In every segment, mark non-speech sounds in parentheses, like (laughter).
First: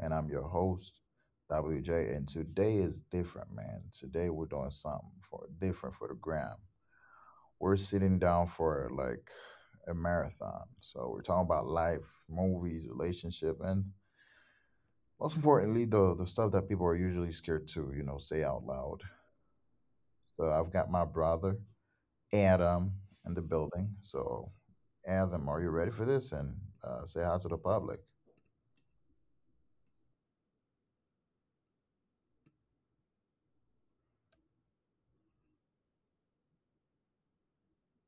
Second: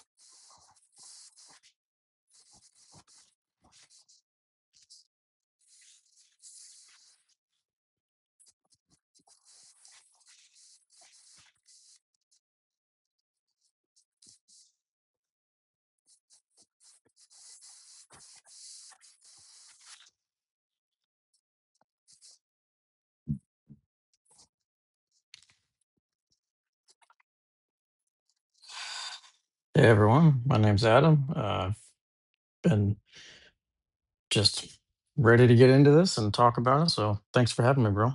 and I'm your host, WJ. And today is different, man. Today we're doing something for different for the gram. We're sitting down for like a marathon. So we're talking about life, movies, relationship, and most importantly, the stuff that people are usually scared to, say out loud. So I've got my brother, Adam, in the building. So Adam, are you ready for this? And say hi to the public. Hey everyone, my name's Adam. I've been just ready to get into this and talk about it, so thanks for having me, bro.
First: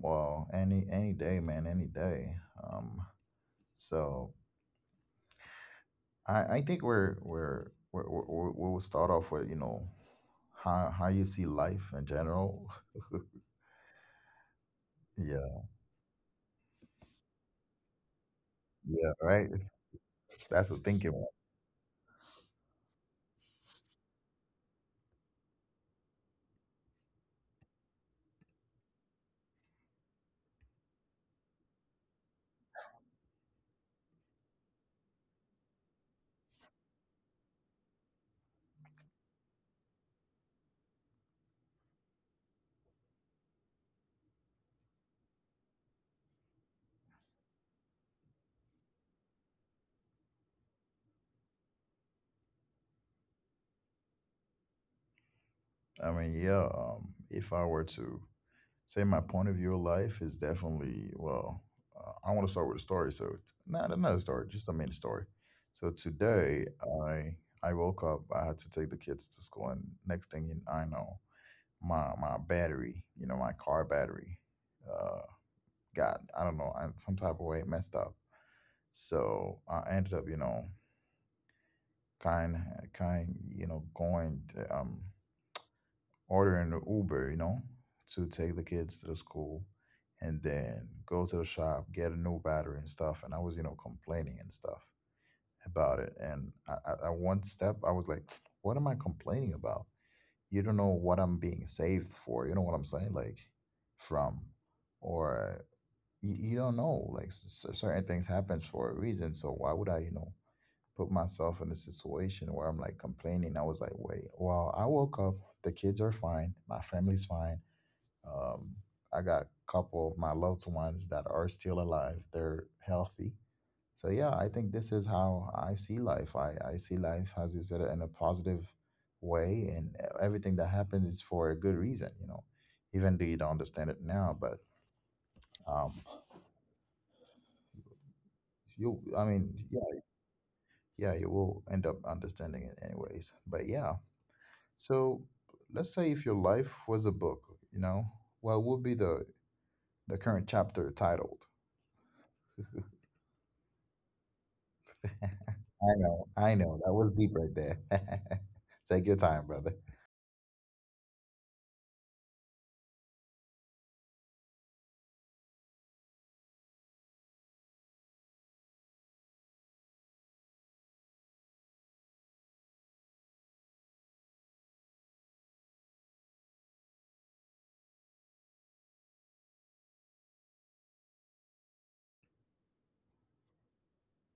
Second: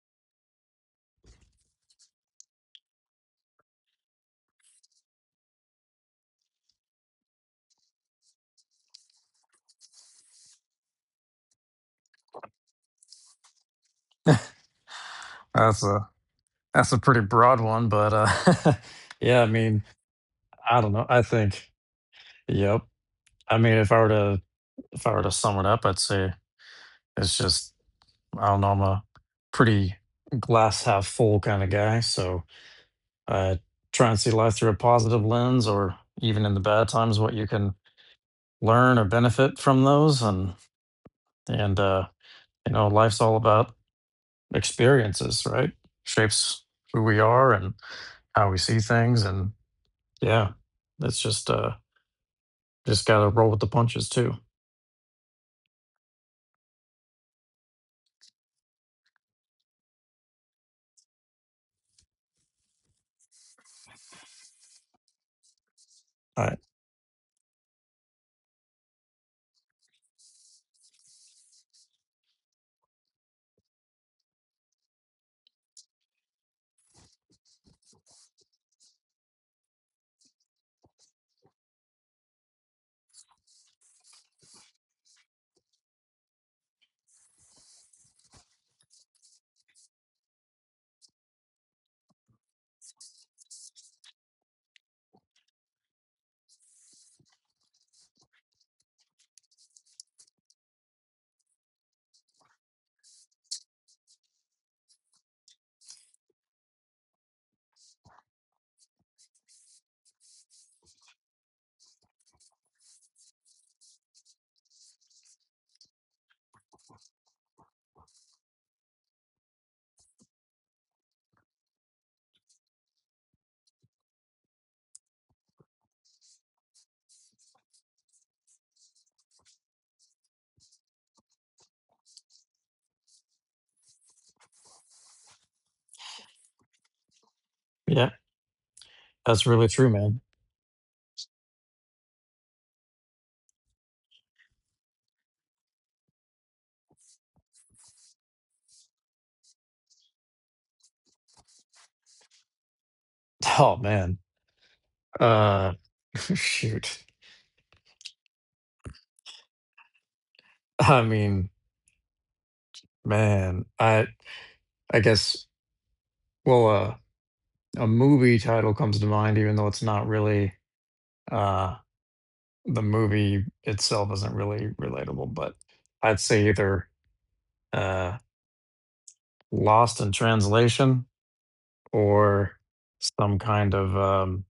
Well, any day, man, any day. Um, so I think we're we'll start off with how you see life in general. (laughs) Yeah, That's a that's a pretty broad one, but yeah, (laughs) yeah, I right. mean, That's I a don't know. thinking I one. think, yep. I mean, if I were to sum it up, I'd say it's just I don't know. I'm a pretty glass half full kind of guy, so I try and see life through a positive lens, or even in the bad times, what you can learn or benefit from those, and and uh, you know life's all about experiences, right? Shapes who we are and how we see things, and yeah, it's just gotta roll with the punches too. I mean, yeah. If I were to say my point of view of life is definitely well, I want to start with a story. So it's not another story, just a mini story. So All right, today I I woke up. I had to take the kids to school, and I know. My battery, my car battery, uh, got I don't know some type of way it messed up. So I ended up, kind kind going to, ordering the Uber, to take the kids to the school, and then go to the shop get a new battery and stuff. And I was complaining and stuff about it. And at one step I was like, (tsk) what am I complaining about? You don't know what I'm being saved for. You know what I'm saying? Like from or you don't know. Like certain things happen for a reason. So why would I, put myself in a situation where I'm like complaining? I was like, wait, well, I woke up. The kids are fine. My family's fine. Um, I got a couple of my loved ones that are still alive. They're healthy. So yeah, I think this is how I see life. I see life as you said in a positive way, and everything that happens is for a good reason. You know, even though you don't understand it now, but um, yeah, you I that's mean, really true, yeah, man. yeah, you will end up understanding it anyways. But yeah, so let's say if your life was a book, you know, what would be the current chapter titled? (laughs) Oh man, uh (laughs) (laughs) I know, shoot, that was deep right there. (laughs) Take your time, brother. I mean, man I guess, well, a movie title comes to mind, even though it's not really uh the movie itself isn't really relatable, but I'd say either uh Lost in Translation or some kind of um,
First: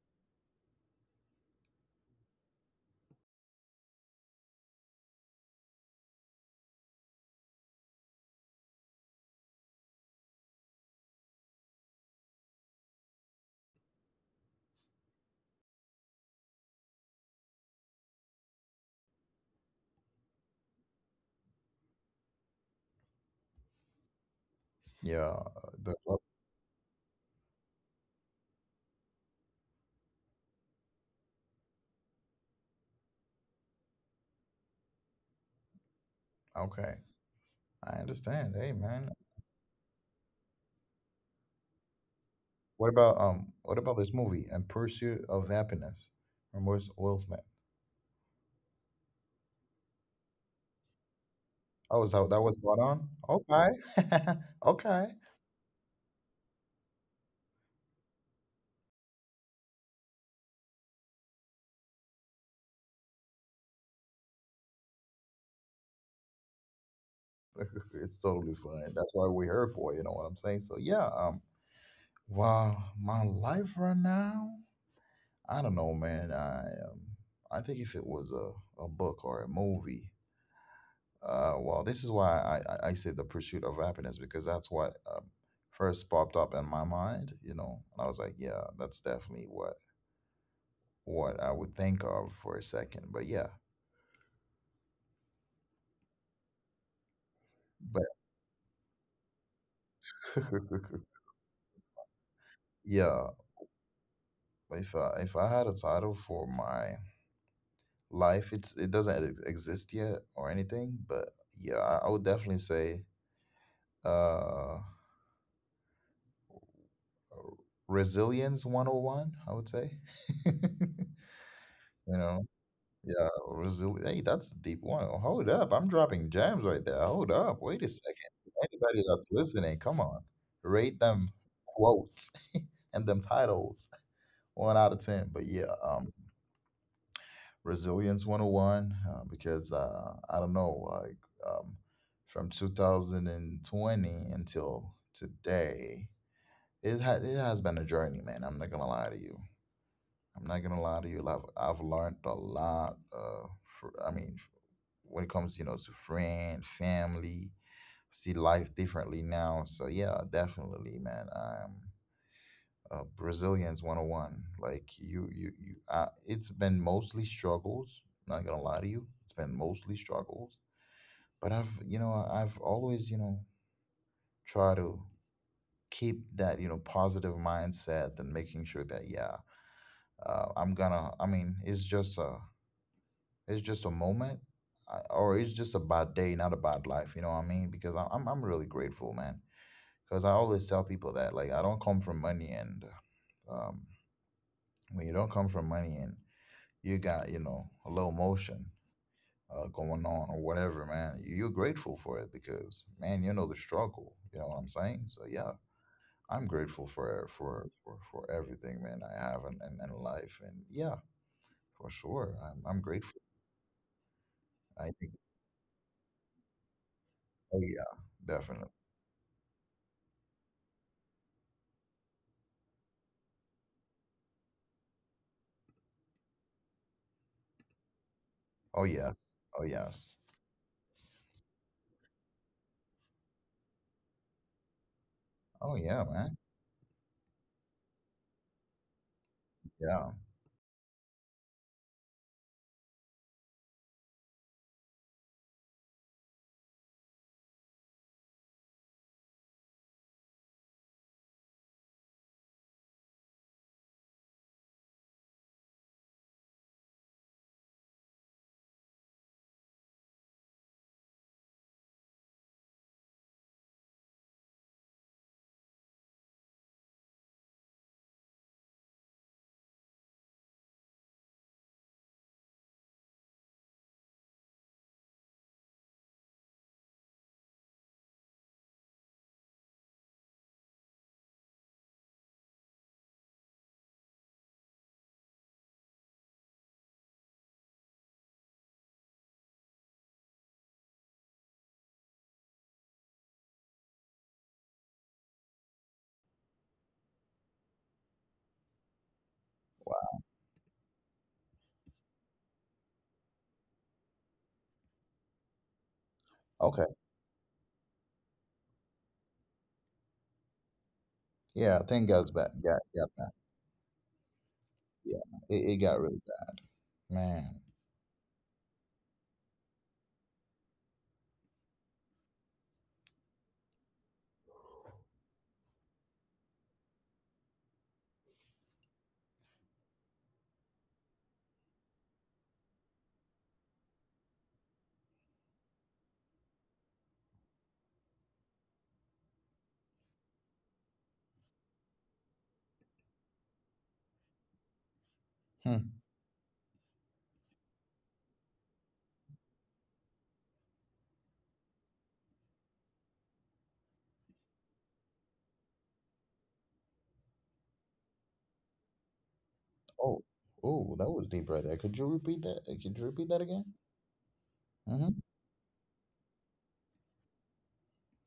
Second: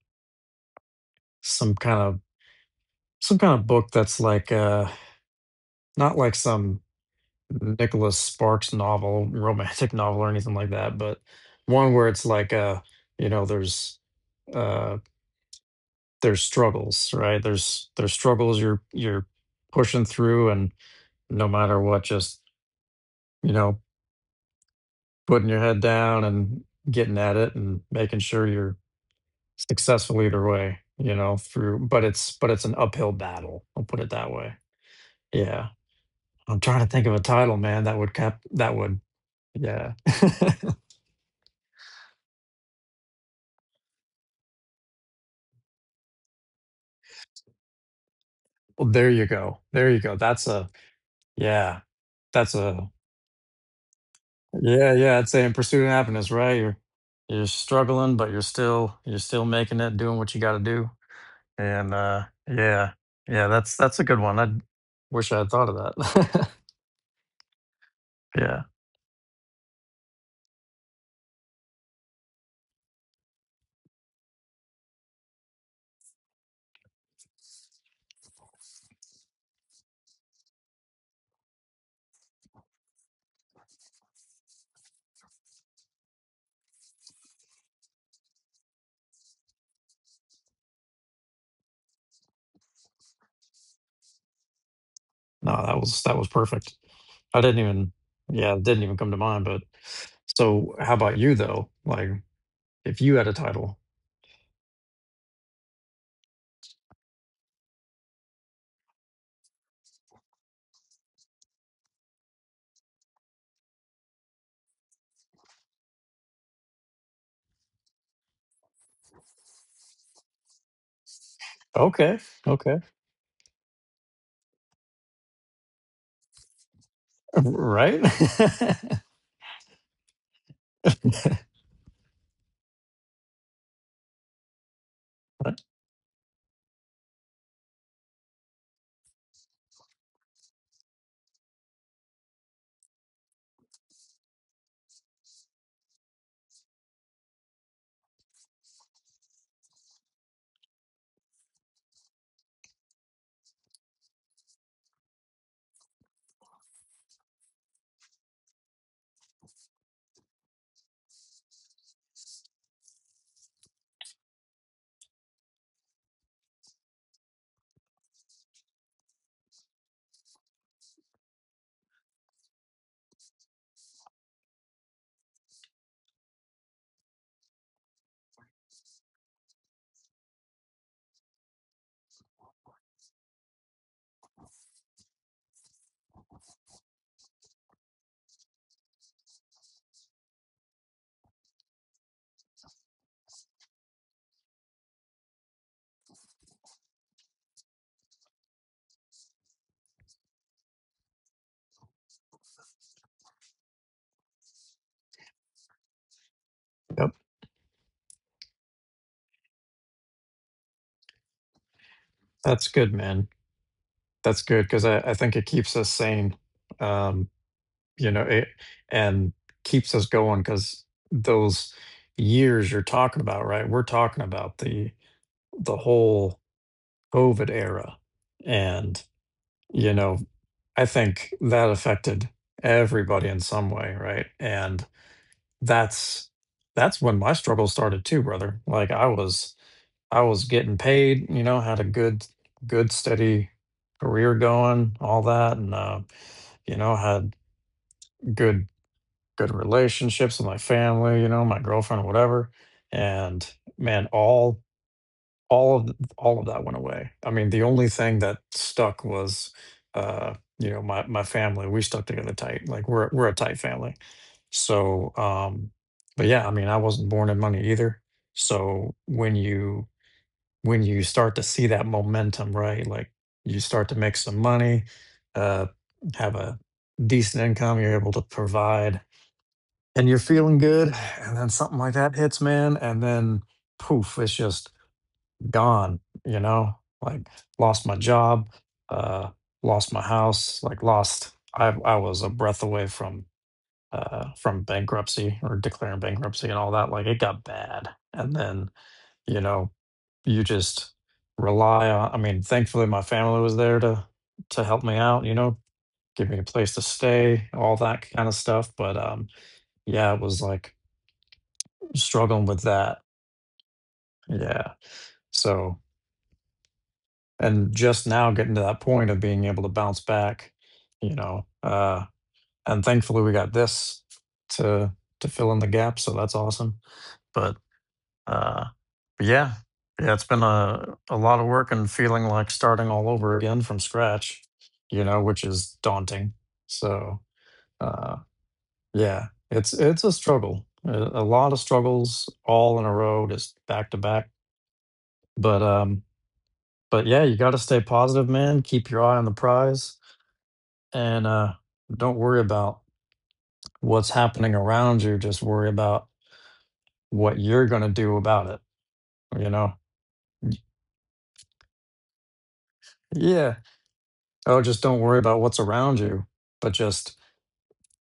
some kind of some kind of book that's like not like some Nicholas Sparks novel, (laughs) romantic novel or anything like that, but one where it's like you know, uh, there's struggles, right? There's struggles you're pushing through, and no matter what, just you know, Yeah, putting your head the, down and getting at it and making sure you're successful either way, you know, through but it's an uphill battle. I'll put it that way. Yeah. I'm trying to okay. think of a title, man, I that would cap understand. Hey, that would man. Yeah. (laughs) What about um? What about this movie, "In Pursuit of Happiness," from Wes Will Smith? Well, there you go. There you go. That's a Yeah. Oh, is that that was That's brought a on? Okay, (laughs) Yeah, okay. yeah, I'd say In Pursuit of Happiness, right? You're struggling, but you're still making it, doing what you gotta do. And yeah. Yeah, that's a good one. I wish I had thought of that. (laughs) It's (laughs) totally Yeah. fine. That's why we're here for. You know what I'm saying? So yeah. Well, my life right now. I don't know, man. Um. I think if it was a book or a movie, well, this is why I say the pursuit of happiness because that's what first popped up in my mind, you know. And I was like, yeah, that's definitely what I would think of for a second. But yeah, No, that was perfect. I didn't but even, yeah, it didn't even come to mind. But (laughs) so, how about you though? Like, if you yeah, had a title, if I had a title for my life, it's it doesn't exist yet or anything. But yeah, I would definitely say uh, resilience 101, I would say. (laughs) you okay, know, okay, Yeah, resil Hey, that's a deep one. Hold up. I'm dropping gems right there. Hold (laughs) up. Wait a right? second. Anybody that's listening, come on. Rate them quotes (laughs) and them titles one out of 10. But yeah, (laughs) Resilience 101, because I don't know, like um, from 2020 until today, it has been a journey, man. I'm not going to lie to you. I'm not gonna lie to you. I've learned a lot. For I mean, when it comes, you know, to friend, family, see life differently now. So yeah, definitely, man. Brazilians 101. Like you. It's been mostly struggles. Not gonna lie to you, it's been mostly struggles. But I've, you know, I've always, you know, try to keep that, you know, positive mindset and making sure that yeah, I'm gonna. I mean, it's just a moment, or it's just a bad day, not a bad life. You know what I mean? Because I'm really grateful, man. Because I always tell people that like I don't come from money, and um, when you don't come from money and you got you know a little motion going on or whatever, man, you're grateful for it because man, you know the struggle. You know what I'm saying? So yeah, I'm grateful yep, for everything, man. I have in life, and yeah, for sure, that's I'm good, grateful. man. That's good I because think, I think it keeps us sane, um, oh yeah, you know, it definitely. and keeps us going because those years you're talking about, right? We're talking about the whole COVID era, Oh and yes. Oh you yes. know, I think that affected everybody in some way, right? And Oh yeah, man. That's that's when my struggle started too, brother. Like, Yeah. I was getting paid, you know, had a good steady career going, all that, and you know, had good good relationships with my family, you know, my girlfriend whatever. And man, all of that went away. I mean, the only thing that stuck was, you know, my family. We stuck together tight. Like we're a tight family. So, but yeah, I mean, I wasn't born in money either. So when you start to see that momentum, right? Like you start to make some money, uh, have a decent income, you're able to provide, and you're feeling good, and then something like that hits, man, and then poof, it's just gone, you know, like lost my job, uh, lost my house, like lost. I was a breath away from bankruptcy or declaring bankruptcy and all that. Like it got bad, and then you know, Wow. you just rely on. I mean, thankfully my family was there to help me out. You know, give me a place Okay. to stay, all that kind of stuff. But yeah, it was like Yeah. Thing got bad. struggling with Got that. bad. Yeah, Yeah. It so. got really bad, man. And just now getting to that point of being able to bounce back, you know. And thankfully, we got this to to fill in the gap, so that's awesome. But uh, yeah, yeah, it's been a lot of work and feeling like starting all over again from scratch, you know, which is daunting. So uh, yeah, it's a struggle, a lot of struggles all in a row, just back to back. But Hmm. Yeah, you got to stay positive, man. Keep your eye on the prize, and don't worry about what's happening around you. Just worry about what you're going to do about it. You know? Oh. Oh, that was deep right there. Could you repeat that? Could you repeat that Yeah. again? Oh, just don't Mm-hmm. worry about what's around you, but just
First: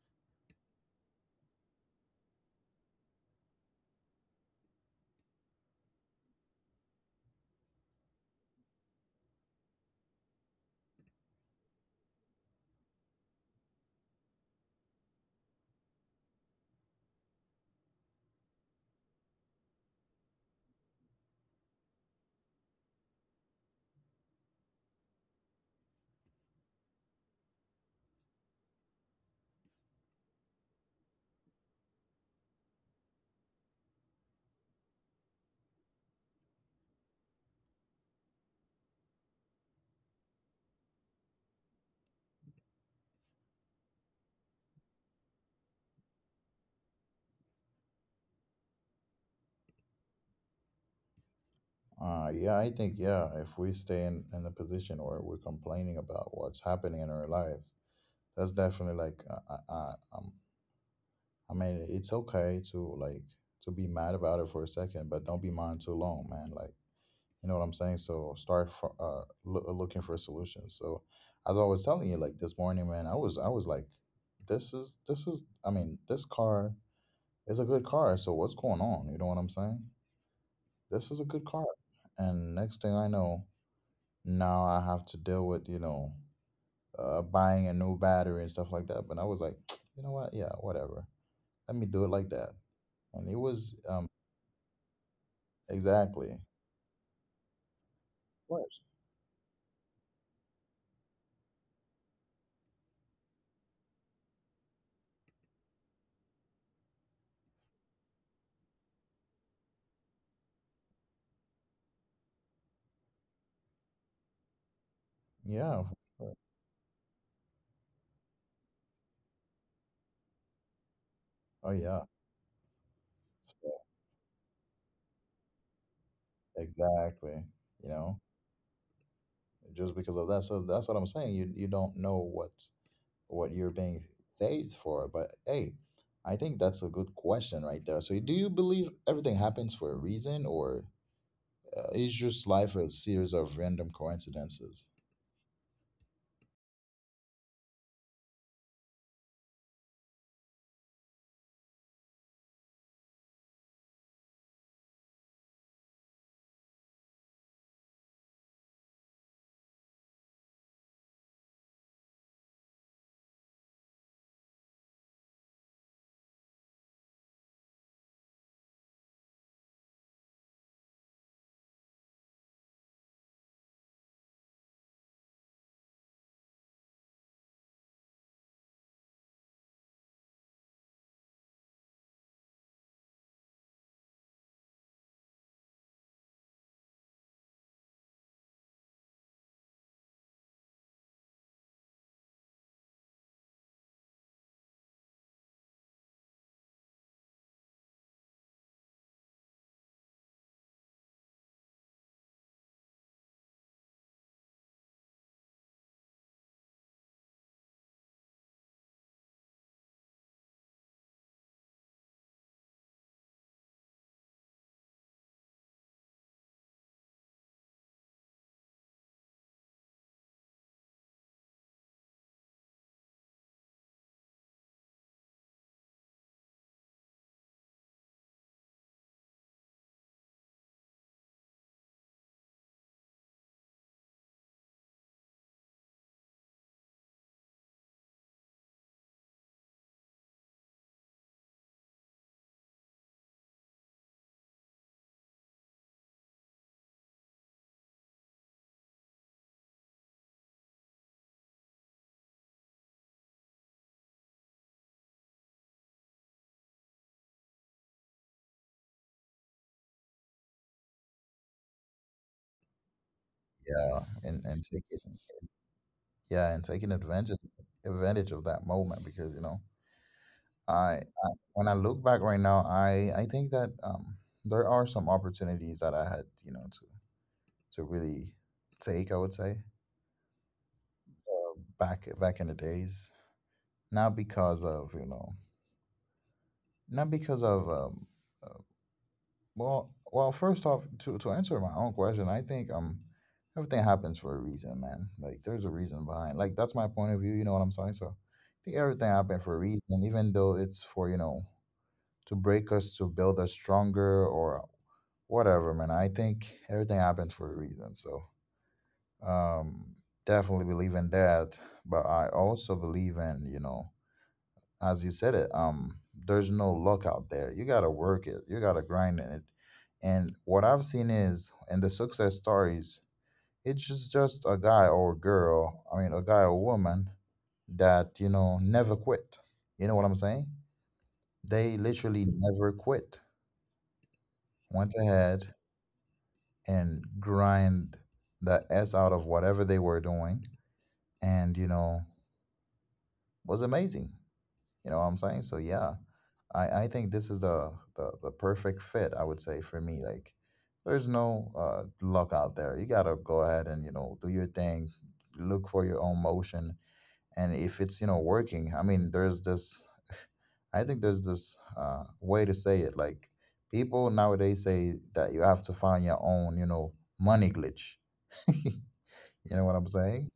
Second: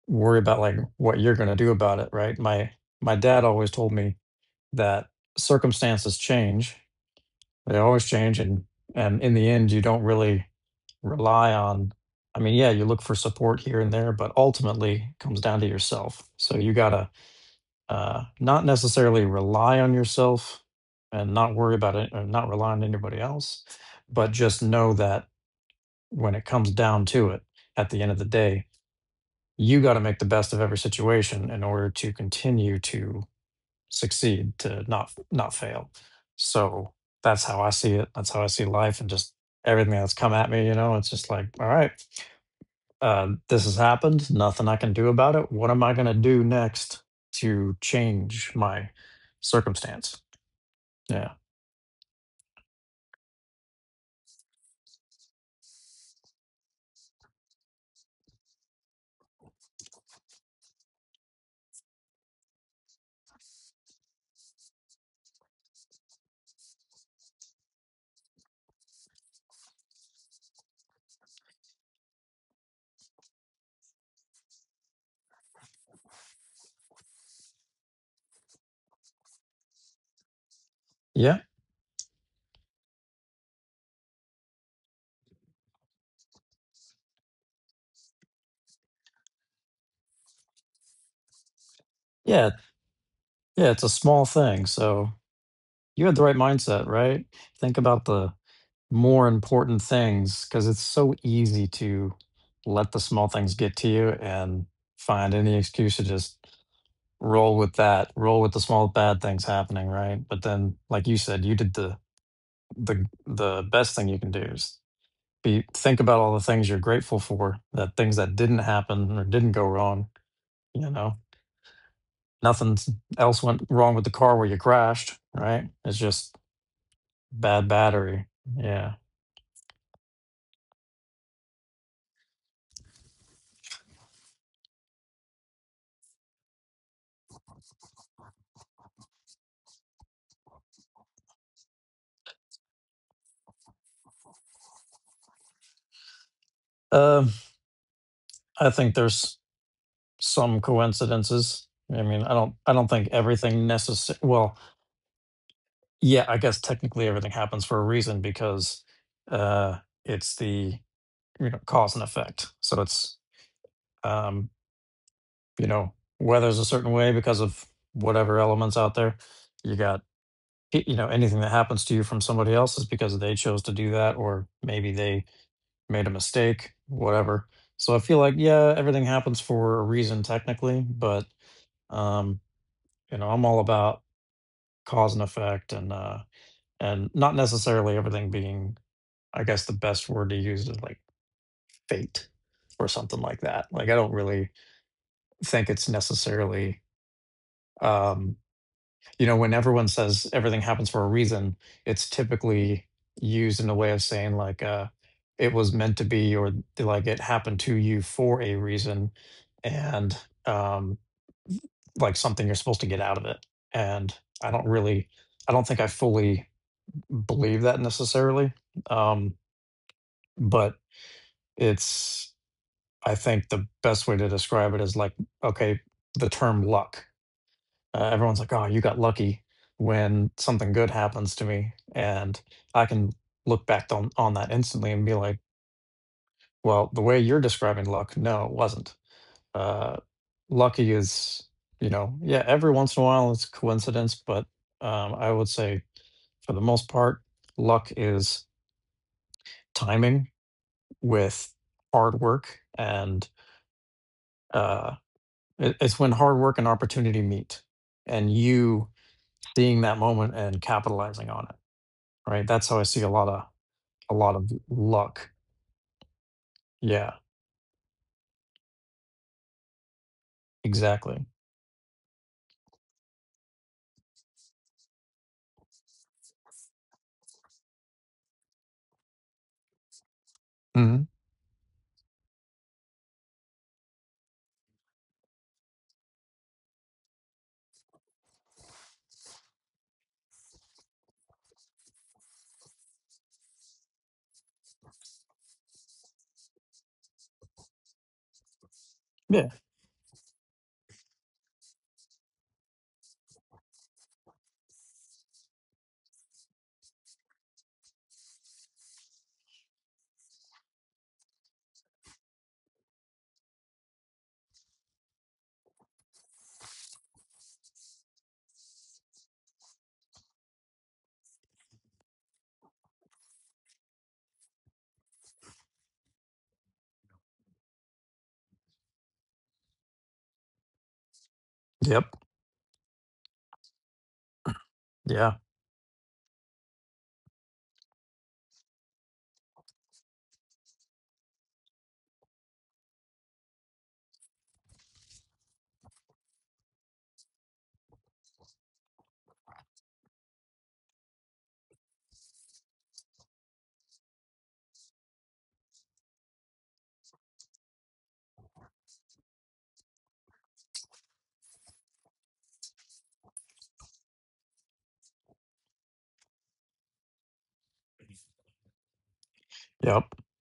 worry about like what you're going to do about it. Right. My dad always told me that circumstances change. They always change, and in the end, you don't really rely on. I mean, yeah, you look for support here and there, but ultimately it comes down to yourself. So you gotta not necessarily rely on yourself and not worry about it, or not rely on anybody else, but just know that when it comes down to it, at the end of the day, you got to make the best of every situation in order to continue to succeed, to not fail. So that's how I see it. That's how I see life, and just everything that's come at me. You know, it's just like, all right, this has happened. Nothing I can do about it. What am I going to do next to change my circumstance? Yeah. Yeah, I think yeah. If we stay in the position where we're complaining about what's happening in our lives, that's definitely like I, I, um, I mean, it's okay to like to be mad about it for a second, but don't be mad too long, man. Like you know what I'm saying? So start for, looking for solutions. So as I was telling you, like this morning, man, I was like, this is this is. I mean, this car is a good car. So what's going on? You know what I'm saying? This is a Yeah. good car. And next thing I know, now I have to deal with you know buying a new battery and stuff like that. But I was like, (tsk) you know what? Yeah, whatever. Let me do it like Yeah. that. And it Yeah. was It's a small thing. So you had the exactly. right Of mindset, right? Think about the course. more important things because it's so easy to let the small things get to you and find any excuse to just roll with the small bad things happening, right? But then like you said, you did the the best thing you can do is be Yeah. think For about all sure. the things you're grateful for, the things that didn't happen or didn't go wrong, you know. Oh yeah. Nothing else went So wrong with the car where you crashed, right? It's just Exactly. bad You battery. know, Yeah. just because of that. So that's what I'm saying. You don't know what you're being saved for. But hey, I think that's a good question right there. So do you believe everything happens for a reason, or is just life a series of random coincidences? Um, I think there's some coincidences. I mean, I don't think everything necessary well, yeah, I guess technically everything happens for a reason because uh it's the you know cause and effect. So it's um you know, weather's a certain way because of whatever elements out there. You got, you know, anything that happens to you from somebody else is because they chose to do that, or maybe they made a mistake, whatever. So I feel like, yeah, everything happens for a reason technically, but, um, you know, I'm all about cause and effect, and not necessarily everything being, I guess the best word to use is like fate or something like that. Like, I don't really think it's necessarily, um you know, when everyone says everything happens for a reason, it's typically used in a way of saying like it was meant to be, or like it happened to you for a reason and um like something you're supposed to get out of it. And I don't really I don't think I fully believe that necessarily. Um but it's I think the best way to describe it is like okay, the term luck. Everyone's like, "Oh, you got lucky when something good happens to me," and I can look back on that instantly and be like, "Well, the way you're describing luck, no, it wasn't. Uh, lucky is, you know, yeah, every once in a while it's coincidence, but I would say for the most part, luck is timing with hard work, and uh, it's when hard work and opportunity meet, and you seeing that moment and capitalizing on it." Right? That's how I see a lot of Yeah, and and taking luck. yeah, and taking Yeah, advantage of that moment because you know exactly. I when I look back right now, I think that there are some opportunities that I had you know to really take. I would say Mhm. Back in the days, not because of you know not because of well, well, first off, to answer my own question, I think everything happens for a reason, man. Like there's a reason behind. Like that's my point of view. You know what I'm saying? So I think everything happened Yeah. for a reason, even though it's for you know to break us, to build us stronger, or whatever, man. I think everything happens for a reason. So um definitely believe in that, but I also believe in you know as you said it, there's no luck out there. You gotta work it. You gotta grind in it. And what I've seen is in the success stories, it's just a guy or a girl. I mean, a guy or woman that you know never quit. You know what I'm saying? They Yep. literally never quit. Went Yeah. ahead and grind the s out of whatever they were doing, and you know was amazing. You know what I'm saying? So yeah, I think this is the the perfect fit. I would say for me, like there's no luck out there. You gotta go ahead and you know do your thing, look for your own motion, and if it's you know working, I mean, there's this. I think there's this way to say it. Like people nowadays say that you have to find your own, you know, money glitch. (laughs) you know what I'm Yep. saying?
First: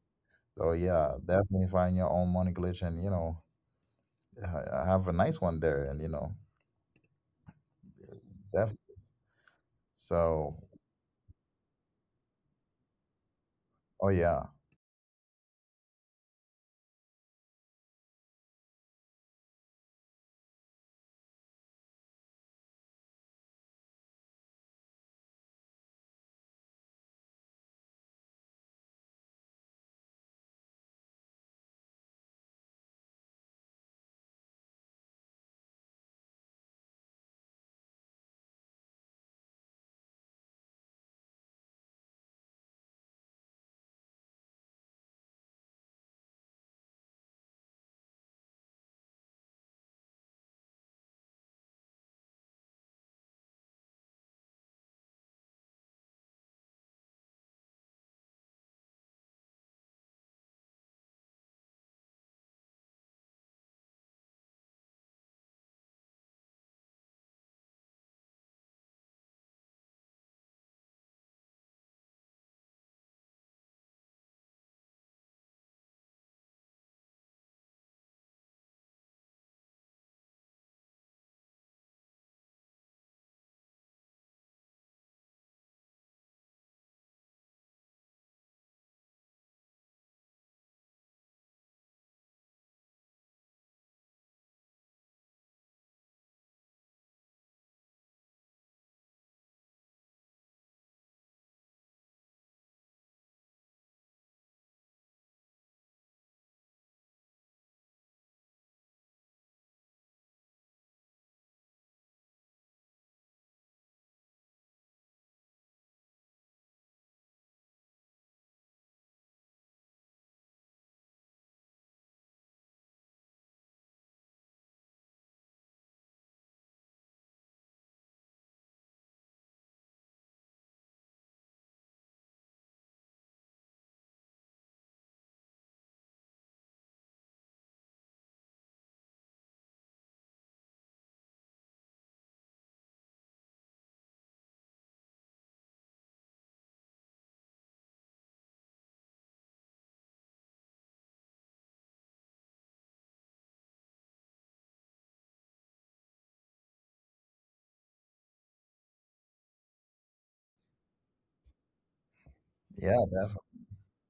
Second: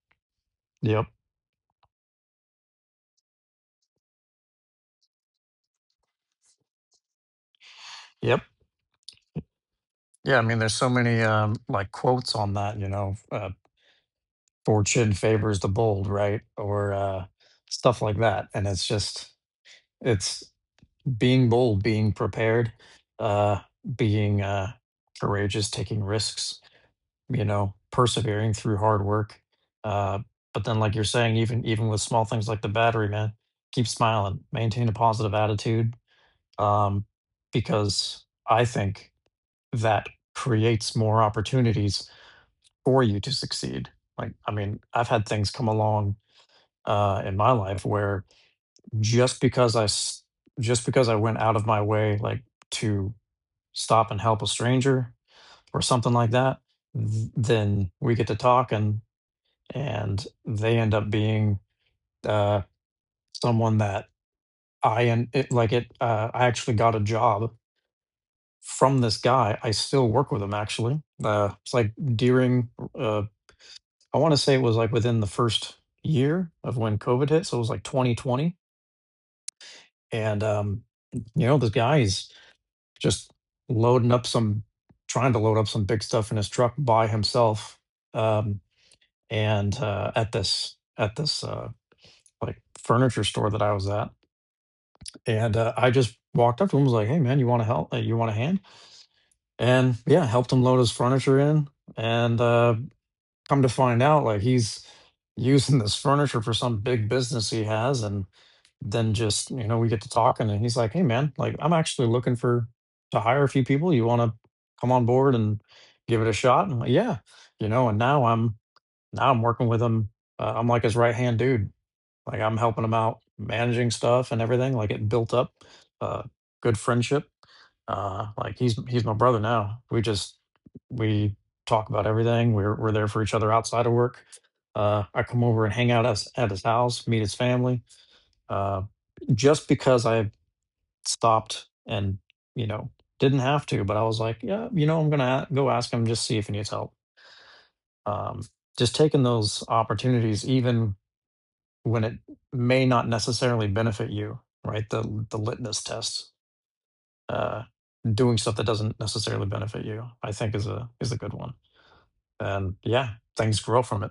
So Yep. yeah, definitely find your own money glitch, and you know, have a nice one there, and you know, Yep. definitely. Yeah, I So, mean, there's so many, like, quotes on that, you know, oh yeah, "Fortune favors the bold," right? Or, stuff like that, and it's just it's being bold, being prepared, uh, being, courageous, taking risks, you know, persevering through hard work. Uh, but then, like you're saying, even with small things like the battery, man, keep smiling, maintain a positive attitude, um, because I think that creates more opportunities for you to succeed. Like, I mean, I've had things come along in my life where just because I s- just because I went out of my way, like to stop and help a stranger or something like that, then we get to talk and. And they end up being uh, someone that I and it, like it. I actually got a job from this guy. I still work with him actually. It's like during uh, I want to say it was like within the first year of when COVID hit, so it was like 2020. And you know, this guy is just loading up some, trying to load up some big stuff in his truck by himself. Um, and at this like furniture store that I was at. And I just walked up to him, was like, "Hey, man, you want to help? You want a hand?" And yeah, helped him load his furniture in. And come to find out, like he's using this furniture for some big business he has. And then just we get to talking, and he's like, "Hey, man, like I'm actually looking for to hire a few people. You want to come on board and give it a shot?" And I'm like, "Yeah." And now I'm working with him. I'm like his right hand dude. Like I'm helping them out managing stuff and everything. Like it built up uh, good friendship. Like he's my brother now. We talk about everything. We're there for each other outside of work. I come over and hang out at his house, meet his family. Uh, just because I stopped and, you know didn't have to, but I was like, yeah, I'm gonna go ask him, just see if he needs help. Um, just taking those opportunities, even when it may not necessarily benefit you, right? The litmus test, uh, doing stuff that doesn't necessarily benefit you, I think is a good one. And yeah, yeah, things definitely. grow from it.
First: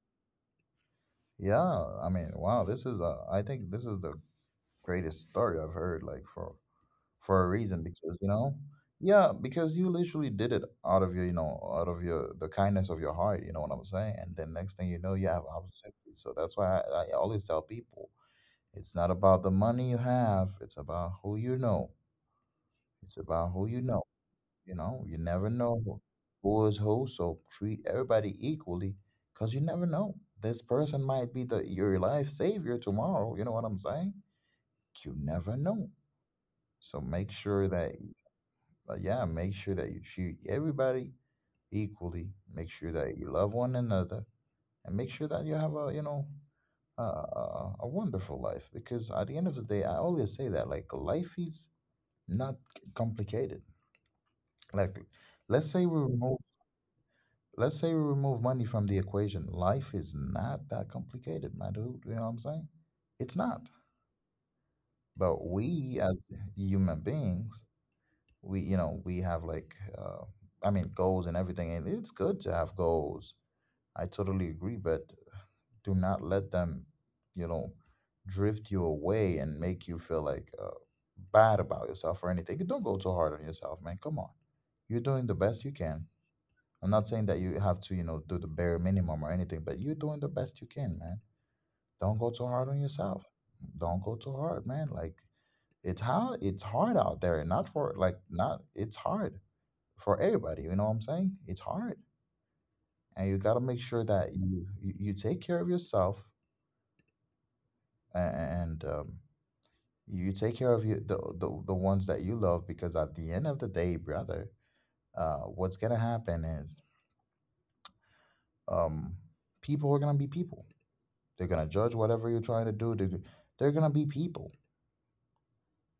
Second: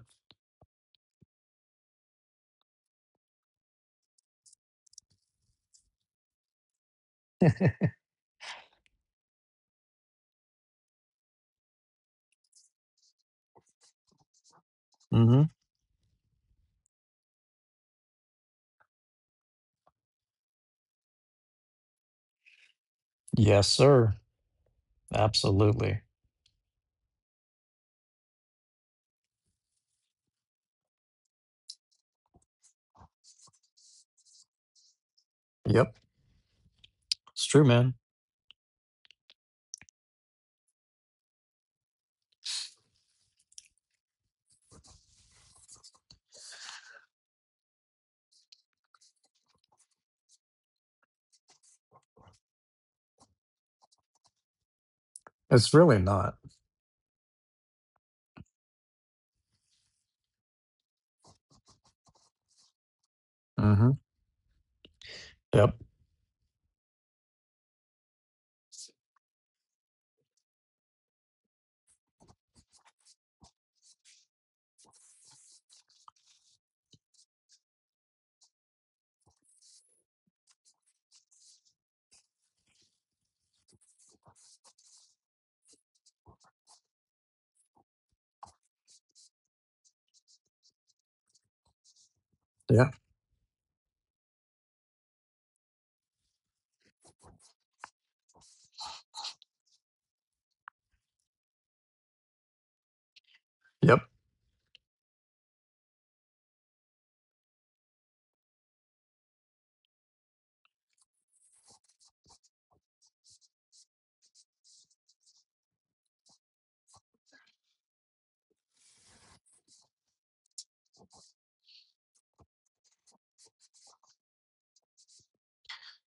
Yeah, I mean, wow, I think this is the greatest story I've heard, like for a reason, because you know, yeah, because you literally did it out of your, you know, out of your the kindness of your heart. You know what I'm saying? And then next thing you know, you Hmm. have opportunities. So that's why I always tell people, it's not about the money you have; it's about who you know. It's about Yes, who you know. sir. You know, you never Absolutely. know who is who, so treat everybody equally because you never know. This person might be the your life savior tomorrow. You know what I'm saying? You never know. Yep. So make It's true, sure man. that yeah, make sure that you treat everybody equally. Make sure that you love one another, and make sure that you have a you know a wonderful life. Because at the end of the day, I always say that like life is not complicated. Like It's let's say really we not. remove let's say we remove money from the equation. Life is not that complicated, my dude. You know what I'm saying? It's not. Hmm. But Yep. we as human beings, we you know we have like, I mean, goals and everything, and it's good to have goals. I totally agree, but do not let them, you know, drift you away and make you feel like bad about yourself or anything. Don't go too hard on yourself, man. Come on, you're doing the best you can. I'm not saying that you have to, do the bare minimum or anything, but you're doing the best you can, man. Don't go too hard on Yeah. yourself. Don't go too hard, man. Like it's hard out there. Not for, like, not, it's hard for everybody. You know what I'm saying? It's hard, and you got to make Yep. sure that you take care of yourself and you take care of you the ones that you love because at the end of the day, brother, what's gonna happen is, um, people are gonna be people. They're gonna judge whatever you're trying to do. They're gonna be people,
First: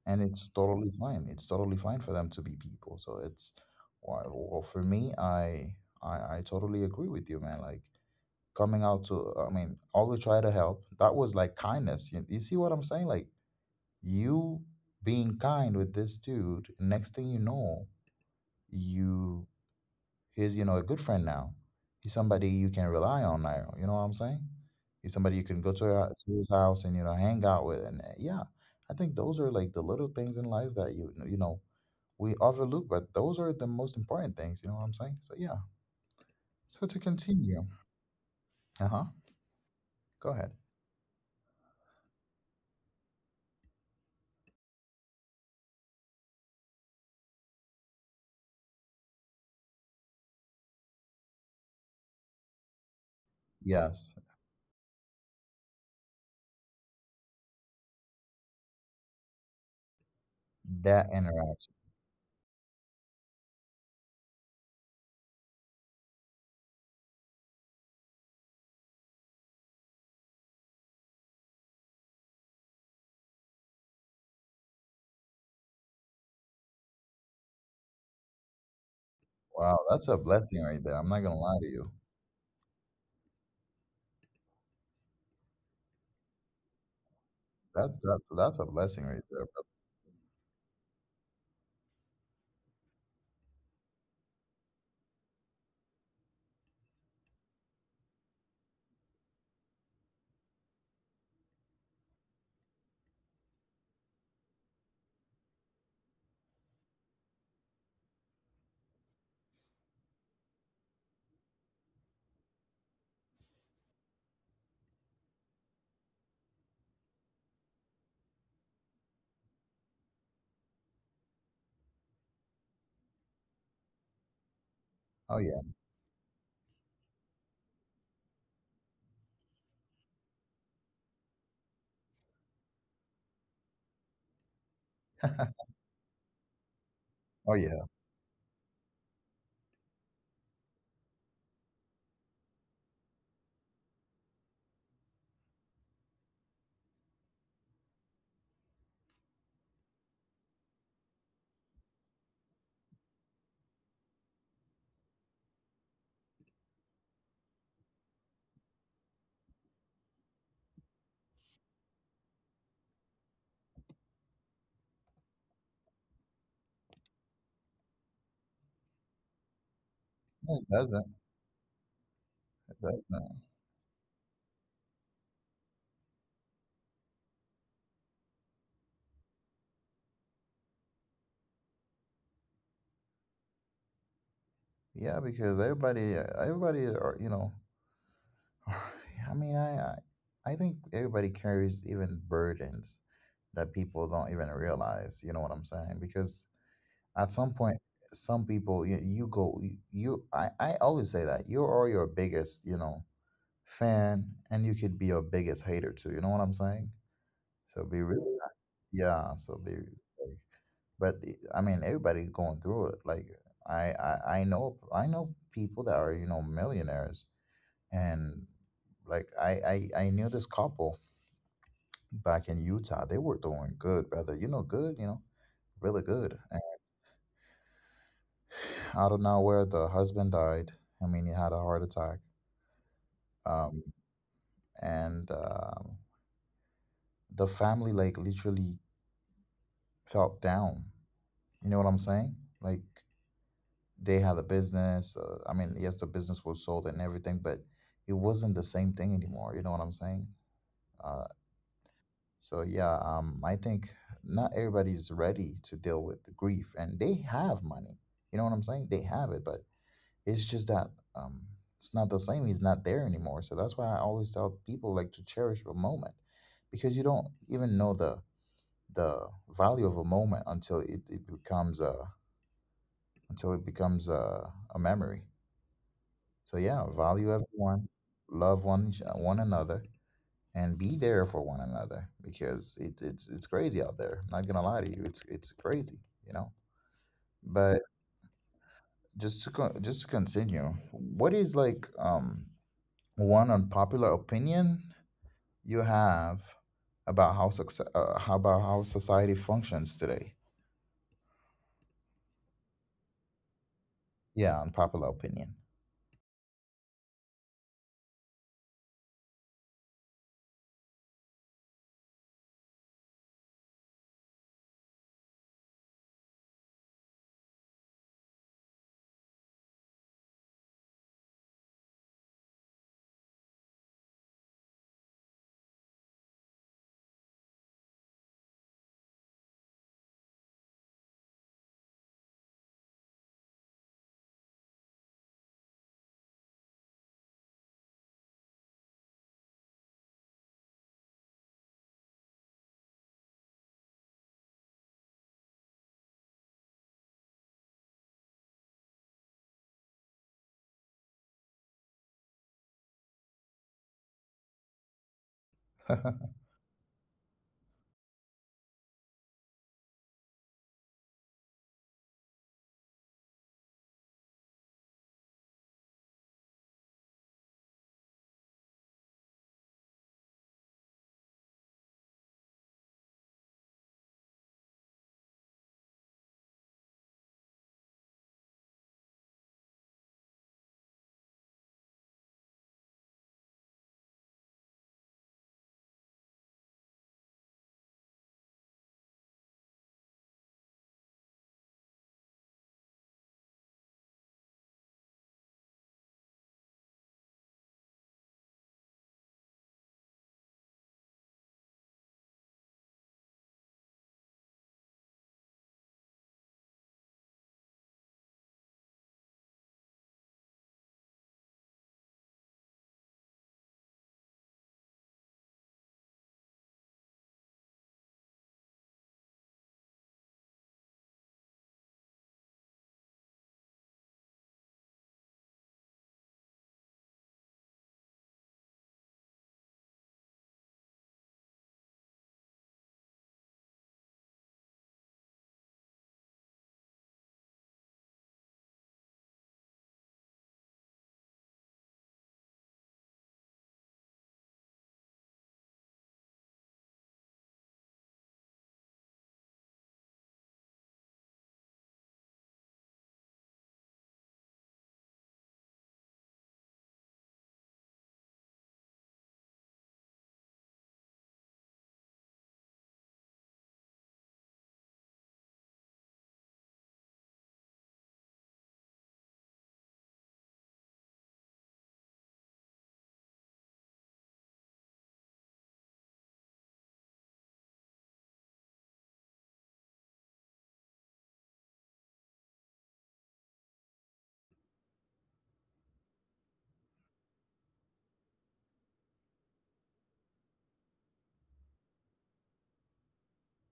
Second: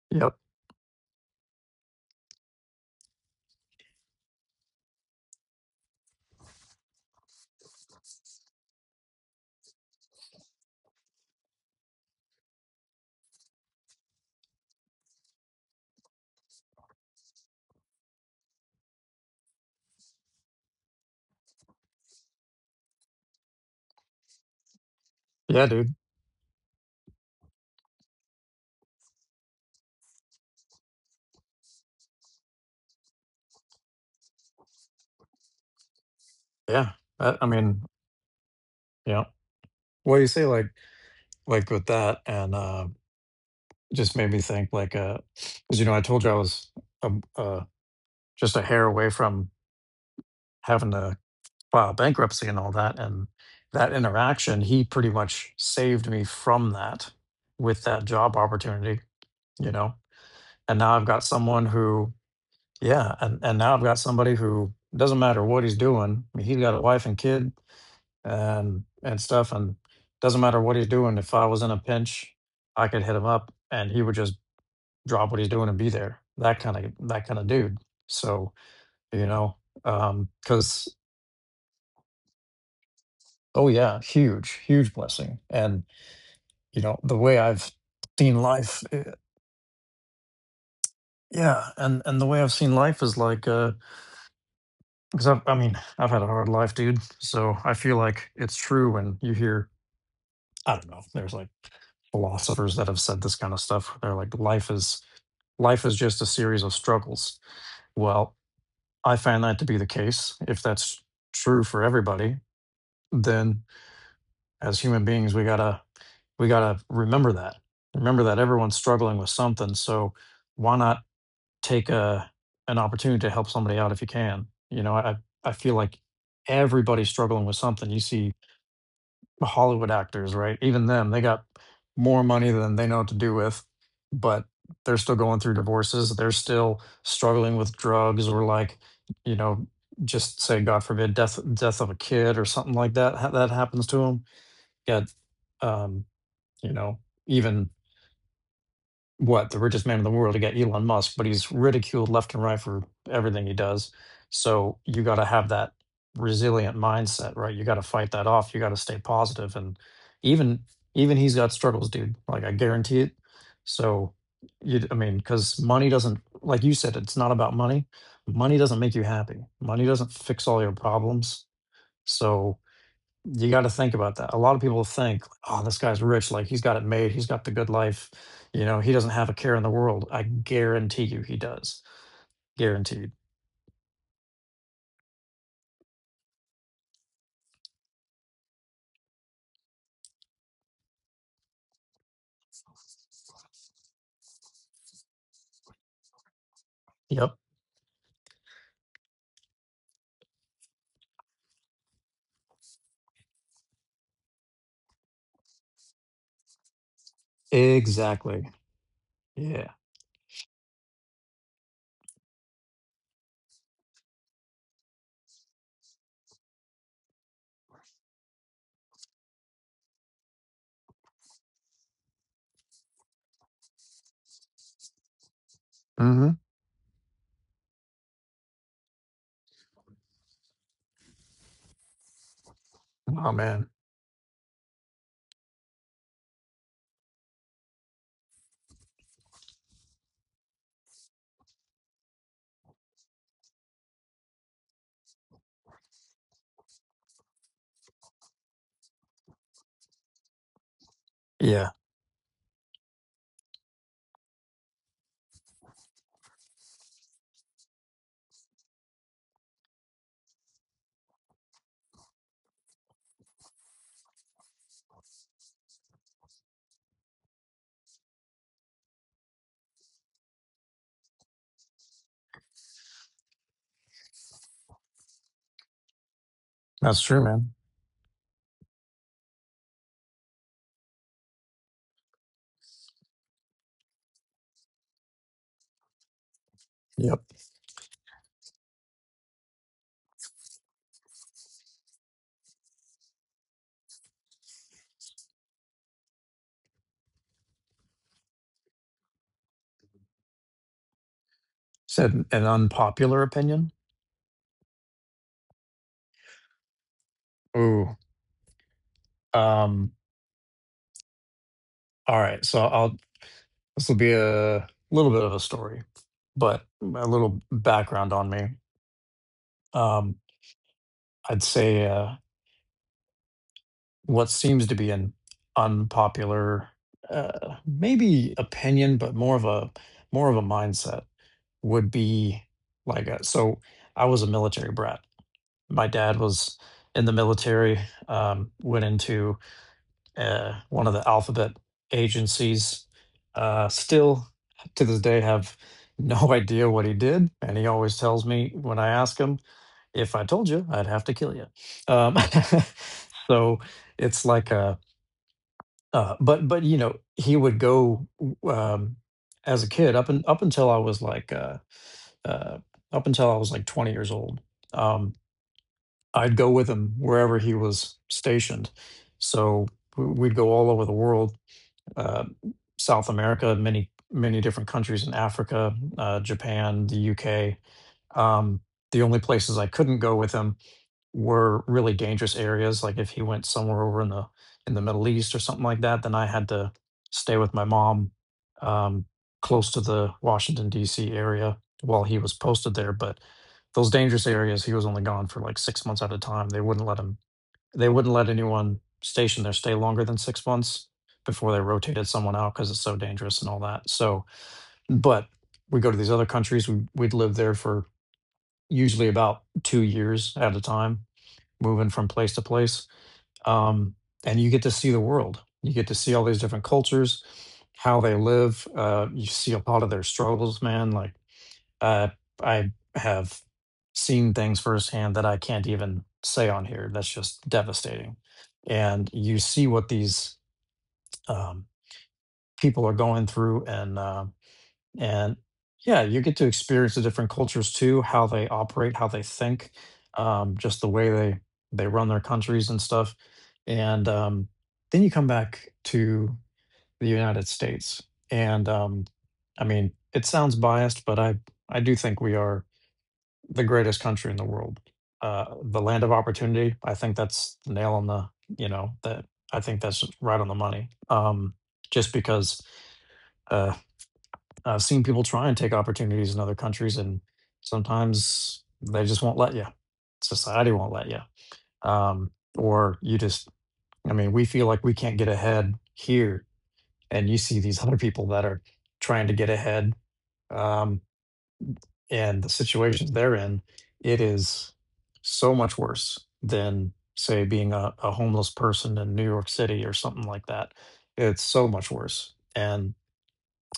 and Yep. it's totally fine. It's totally fine for them to be people. So it's why. Well, for me, I totally agree with you, man. Like coming out to, I mean, always try to help. That was like kindness. You see what I'm saying? Like you being kind with this dude. Next thing you know, you He's, a good friend now. He's somebody you can rely on now. You know what I'm saying? He's somebody you can Yeah, go to, dude. her, to his house and, hang out with. And yeah, I think those are like the little things in life that we overlook, but those are the most important things. You know what I'm saying? So yeah. So Yeah. to I, I continue. mean, Uh huh. yeah. Well, you Go say ahead. Like with that, and just made me think like, 'cause, you know, I told you I was um uh, just a hair away from having to file bankruptcy and all that. And that Yes, interaction, he pretty much saved me from that with that job opportunity, you know. And now that I've got interaction. someone who, yeah, and now I've got somebody who doesn't matter what he's doing. I mean, he's got a wife and kid and stuff, and doesn't matter what he's doing. If I was in a pinch, I could hit him up and he would just drop what he's doing and be there. That kind of dude. So, you know, Wow, that's a blessing right because there. I'm not gonna lie to you. Oh yeah, huge, huge blessing. And you know, the way I've That, that seen that's a life, blessing eh, right there, brother. yeah, and the way I've seen life is like, because I mean, I've had a hard life, dude. So I feel like it's true when you hear, I don't know, there's like philosophers that have said this kind of stuff. They're like, life is just a series of struggles. Well, I find that to be the case. If that's true for everybody, then as human beings, we got to remember that everyone's struggling with something. So why not take a an opportunity to help somebody out if you can, you know. i Oh i yeah. feel like everybody's struggling with something. You see the Hollywood actors, right? Even them, they got more money than they know what to do with, but they're still going through divorces, they're still Oh struggling with yeah. drugs, or like, you know, just say, god forbid, death of a kid or something like that that happens to them. Got um you know, even, what, the richest man in the world. You got Elon Musk, but he's ridiculed left and right for everything he does. So you got to have that resilient mindset, right? You got to fight that off. You got to stay positive, and even, even he's got struggles, dude. Like I guarantee it. So you, I mean, because money doesn't, like you said, it's not about money. Money doesn't make you happy. Money doesn't fix No, all it your doesn't. problems. So It doesn't. you got to think about that. A lot of people think, oh, this guy's rich, like he's got it made. He's got the good life. You know, he doesn't have a care in the world. I guarantee you he does. Guaranteed. Yeah, because everybody, are, (laughs) I mean, I think everybody carries even burdens that people don't even realize. You know what I'm saying? Because at Yep. some point, some people you, you go you, you I always say that you are your biggest fan, and you could be your biggest hater too. You know what I'm saying? So be really, Exactly. yeah. So Yeah. be, like, but I mean, everybody going through it. Like I know people that are millionaires, and like I knew this couple back in Utah. They were doing good, brother. You know, good. You know, really Mm-hmm. good. And out of nowhere, the husband died. I mean, he had a heart attack. Oh, man. Um, and the family like literally felt down. You know what I'm saying? Like they had a business. I mean, yes, the business was sold and everything, but it wasn't the same thing anymore. You know what I'm saying? Uh, Yeah. So yeah, I think not everybody's ready to deal with the grief, and they have money. You know what I'm saying? They have it, but it's just that um, it's not the same. He's not there anymore. So that's why I always tell people like to cherish a moment, because you don't even know the value of a moment until it becomes until it becomes a, a memory. So yeah, That's true, value man. everyone, love one another, and be there for one another because it's crazy out there. I'm not gonna lie to you, it's crazy, you know. Yep. But just to continue, what is like one unpopular opinion you have about how success, how about how society functions today? Said an unpopular opinion. Yeah, unpopular opinion. Ooh. Um, all right. This will be a little bit of a story, but a little background on me. Um, I'd say, what seems to be an unpopular maybe opinion, but more of a mindset, would be like so I was a military brat. My dad was in the military. Went into one of the alphabet agencies. Still to this day have no (laughs) idea what he did, and he always tells me when I ask him, "If I told you, I'd have to kill you." um, (laughs) so it's like a (laughs) but you know, he would go as a kid up and uh, up until I was like 20 years old. Um, I'd go with him wherever he was stationed. So we'd go all over the world, uh, South America, many many different countries in Africa, Japan, the UK. Um, the only places I couldn't go with him were really dangerous areas. Like if he went somewhere over in the Middle East or something like that, then I had to stay with my mom, um, close to the Washington D.C. area while he was posted there. But those dangerous areas, he was only gone for like 6 months at a time. They wouldn't let him. They wouldn't let anyone stationed there stay longer than 6 months before they rotated someone out because it's so dangerous and all that. So, but we go to these other countries. We'd live there for usually about 2 years at a time, moving from place to place. Um, and you get to see the world. You get to see all these different cultures, how they live. You see a lot of their struggles, man. Like uh, I have seen things firsthand that I can't even say on here. That's just devastating. And you see what these, um, people are going through, and and yeah, you get to experience the different cultures too, how they operate, how they think, just the way they run their countries and stuff. And then you come back to the United States. And I mean, it sounds biased, but I do think we are the greatest country in the world. The land of opportunity. I think that's the nail on the, you know, that, I think that's right on the money. Just because, Uh, I've seen people try and take opportunities in other countries, and sometimes they just won't let you. Society won't let you. Um, or you just, I mean, we feel like we can't get ahead here. And you see these (laughs) other people that are trying to get ahead. Um, and the situations they're in, it is so much worse than, say, being a homeless person in New York City or something like that. It's so much worse. And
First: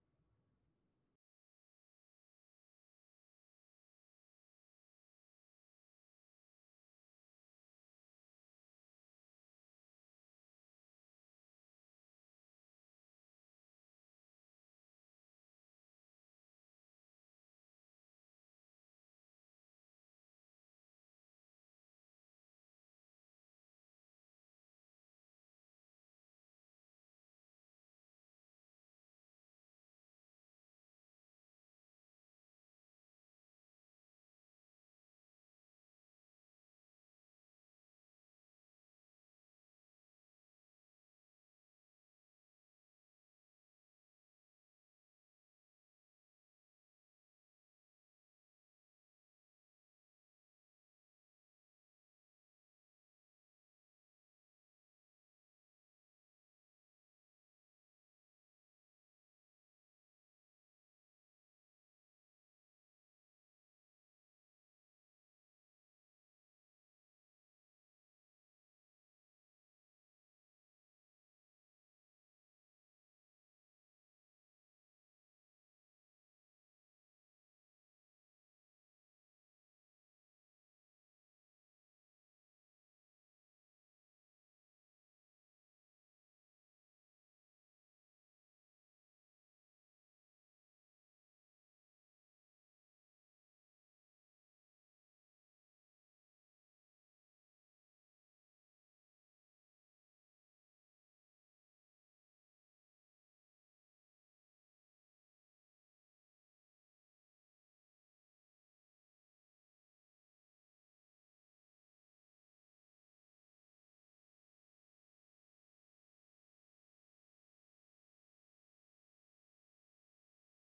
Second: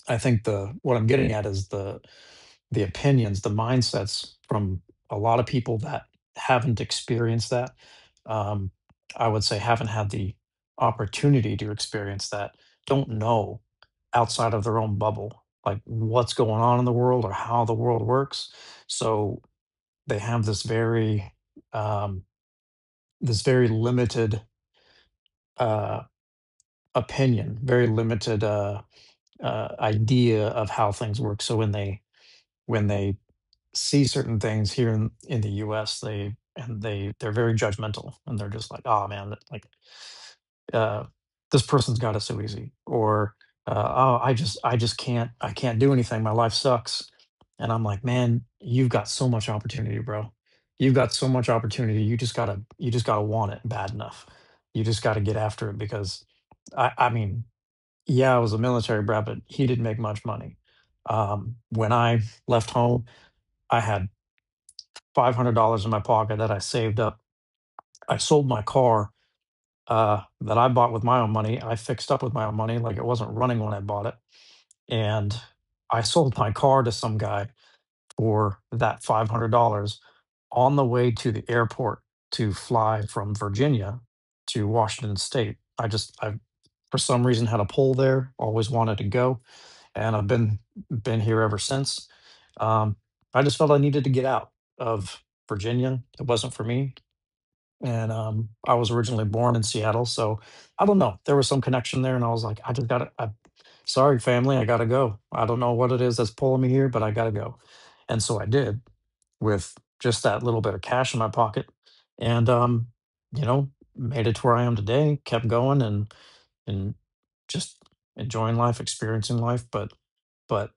I think the, what I'm getting at is the opinions, the mindsets from a lot of people that haven't experienced that. Um, I would say haven't had the opportunity to experience that, don't know outside of their own bubble, like what's going on in the world or how the world works. So they have um, this very limited, uh, opinion, very limited idea of how things work. So when they see certain things here in the US, they, and they're very judgmental, and they're just like, oh, man, that, like, uh, this person's got it so easy, or oh, I just can't, I can't do anything, my life sucks. And I'm like, man, you've got so much opportunity, bro. You've got so much opportunity, you just gotta, you just gotta want it bad enough. You just gotta get after it, because I mean, yeah, I was a military brat, but he didn't make much money. When I left home, I had $500 in my pocket that I saved up. I sold my car, that I bought with my own money, I fixed up with my own money, like it wasn't running when I bought it. And I sold my car to some guy for that $500 on the way to the airport to fly from Virginia to Washington State. I just, I, for some reason had a pull there, always wanted to go, and I've been here ever since. um, I just felt I needed to get out of Virginia. It wasn't for me. And I was originally born in Seattle, so I don't know. There was some connection there, and I was like, I just gotta. I, sorry, family, I gotta go. I don't know what it is that's pulling me here, but I gotta go. And so I did with just that little bit of cash in my pocket, and you know, made it to where I am today. Kept going and just enjoying life, experiencing life, but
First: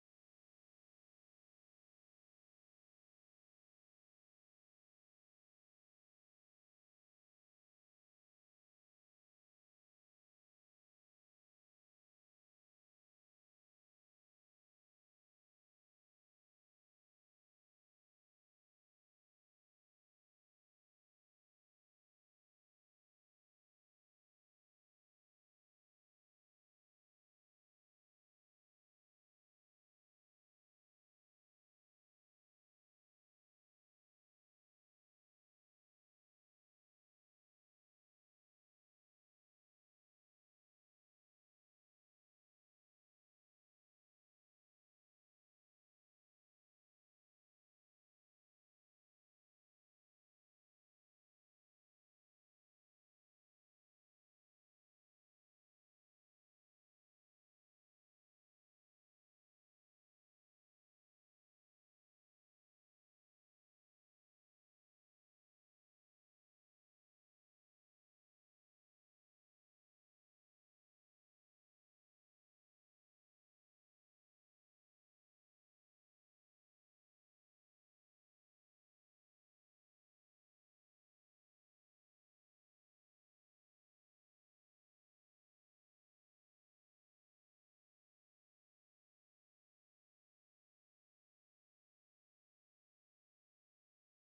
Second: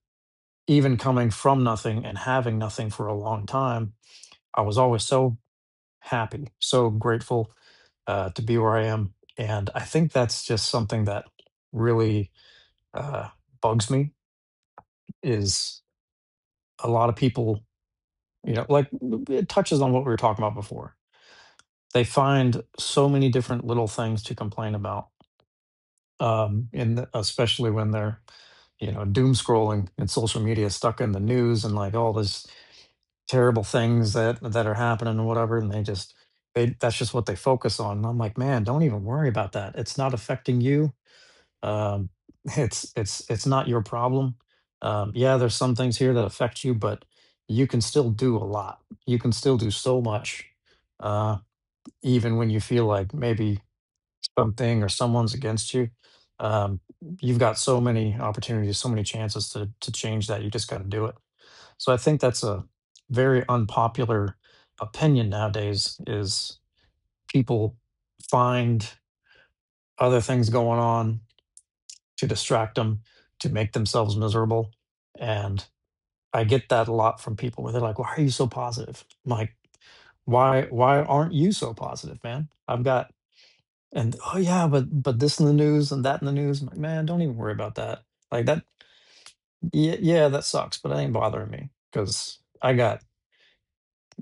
even coming from nothing and having nothing for a long time, I was always so happy, so grateful to be where I am. And I think that's just something that really uh, bugs me is a lot of people, like it touches on what we were talking about before. They find so many different little things to complain about. And especially when they're, you know, doom scrolling and social media, stuck in the news, and like all this terrible things that are happening and whatever, and they just they that's just what they focus on. And I'm like, man, don't even worry about that. It's not affecting you. um (laughs) it's not your problem. Yeah, there's some things here that affect you, but you can still do a lot. You can still do so much. uh Even when you feel like maybe something or someone's against you, um you've got so many opportunities, so many chances to change, that you just got to do it. So I think that's a very unpopular opinion nowadays is people find other things going on to distract them, to make themselves miserable. And I get that a lot from people where they're like, why are you so positive? I'm like, why aren't you so positive, man? I've got and oh yeah, but this in the news and that in the news. I'm like, man, don't even worry about that. Like that yeah, yeah, that sucks, but it ain't bothering me because I got,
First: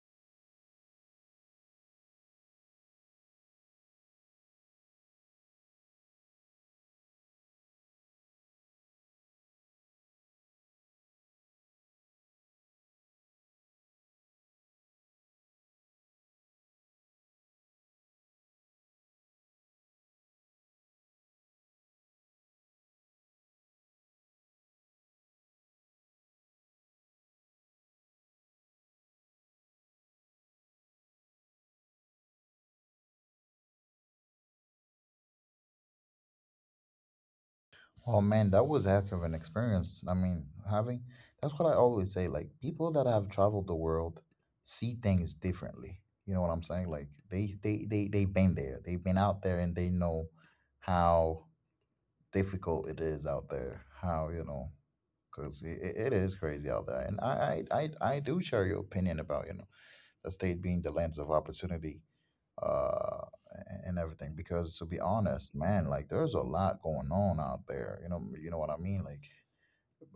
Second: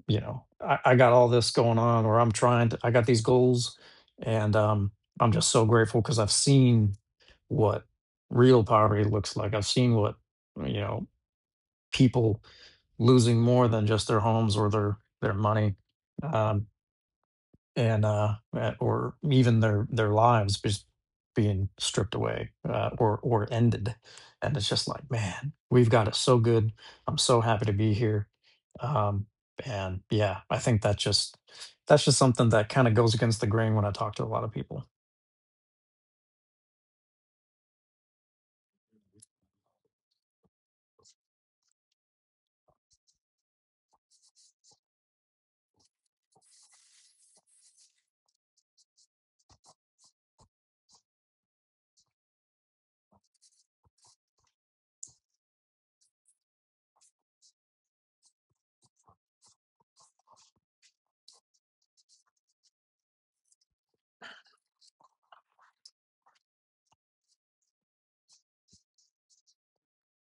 you know, I got all this going on, or I'm trying to, I got these goals, and I'm just so grateful because I've seen what real poverty looks like. I've seen what, you know, people losing more than just their homes or their money, um, or even their lives just being stripped away, or ended. And it's just like, man, we've got it so good. I'm so happy to be here. um, and yeah, I think that just that's just something that kind of goes against the grain when I talk to a lot of people. Oh man, that was a heck of an experience. I mean, having that's what I always say. Like people that have traveled the world see things differently. You know what I'm saying? Like they they've been there. They've been out there and they know how difficult it is out there. How you know because it is crazy out there. And I do share your opinion about you know the state being the lands of opportunity uh and everything because to be honest, man, like there's a lot going on out there. You know, you know what I mean? Like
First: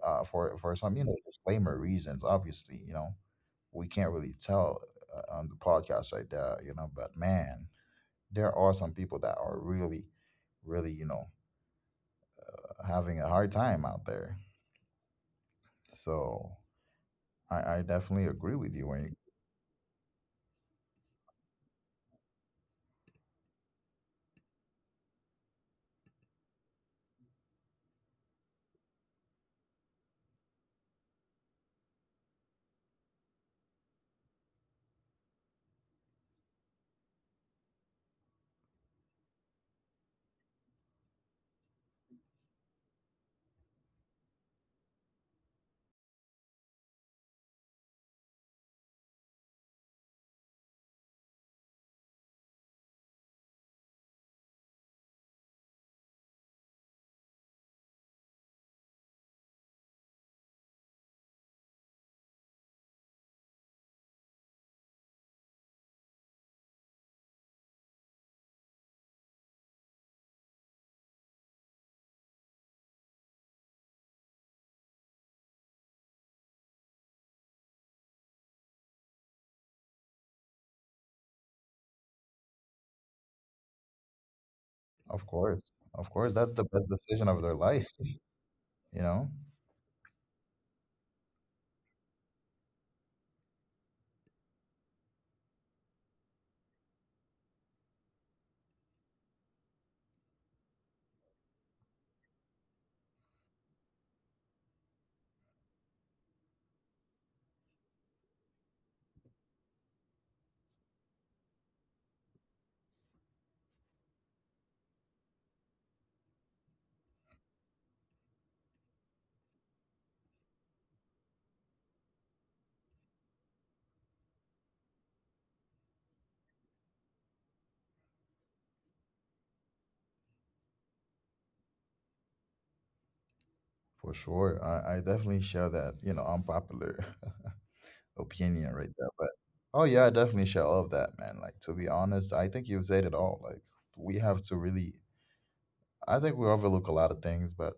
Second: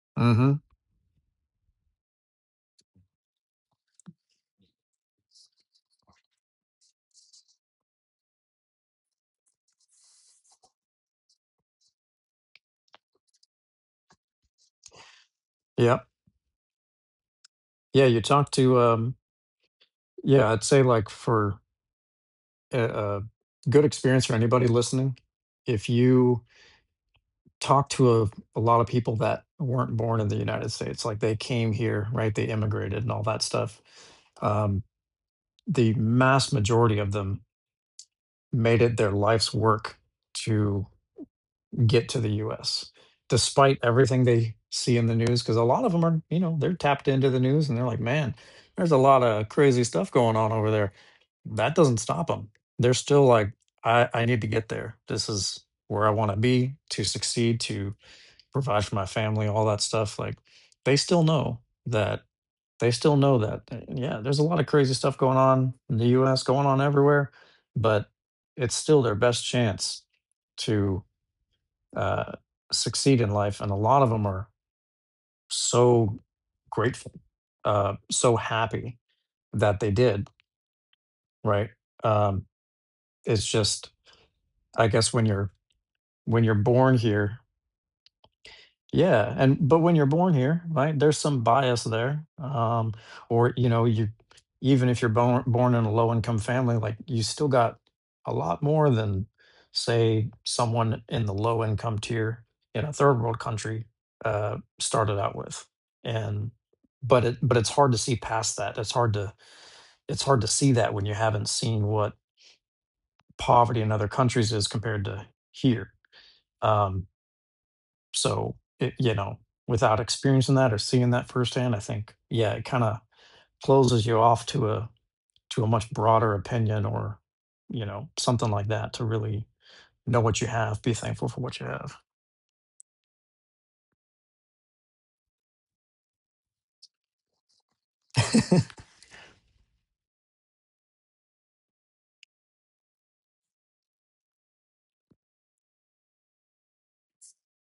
Mm-hmm. for some you know disclaimer reasons, obviously, you know, we can't really tell on the podcast right there, you know, but man, there are some people that are really really you know having a hard time out there, Yeah, so I yeah. You definitely talk agree with to you. When you... yeah, I'd say like for a good experience for anybody listening, if you talk to a lot of people that weren't born in the United States, like they came here, right? They immigrated and all that stuff. Um, the mass majority of them made it their life's work to get to the US, despite everything they see in the news. Because a lot of them are, you know, they're tapped into the news and they're like, man, there's a lot of crazy stuff going on over there. That doesn't stop them. They're still like, I need to get there. This is where I want to be to succeed, to provide for my family, all that stuff. Like, they still know that. They still know that. And yeah, there's a lot of crazy stuff going on in the US, going on everywhere, but it's still their best chance to uh, succeed in life, and a lot of them are so grateful, so happy that they did. Right? Um, it's just, I guess, Of when you're course. Of course. when That's you're the best born decision of here. their life. (laughs) You know? Yeah, and but when you're born here, right, there's some bias there. Or, you know, you even if you're born in a low income family, like you still got a lot more than say someone in the low income tier in a third world country started out with. And but it's hard to see past that. It's hard to see that when you haven't seen what poverty in other countries is compared to here. Um so, it, you know, without experiencing that or seeing that firsthand, I think, yeah, it kind of closes you off to a much broader opinion or, you know, something like that to really know what you have, be thankful for what you have. For sure. I definitely share that, you know, unpopular (laughs) opinion right there. But oh yeah, I definitely share all of that, man. Like to be honest, I think you've said it all. Like we have to really I think we overlook a lot of things, but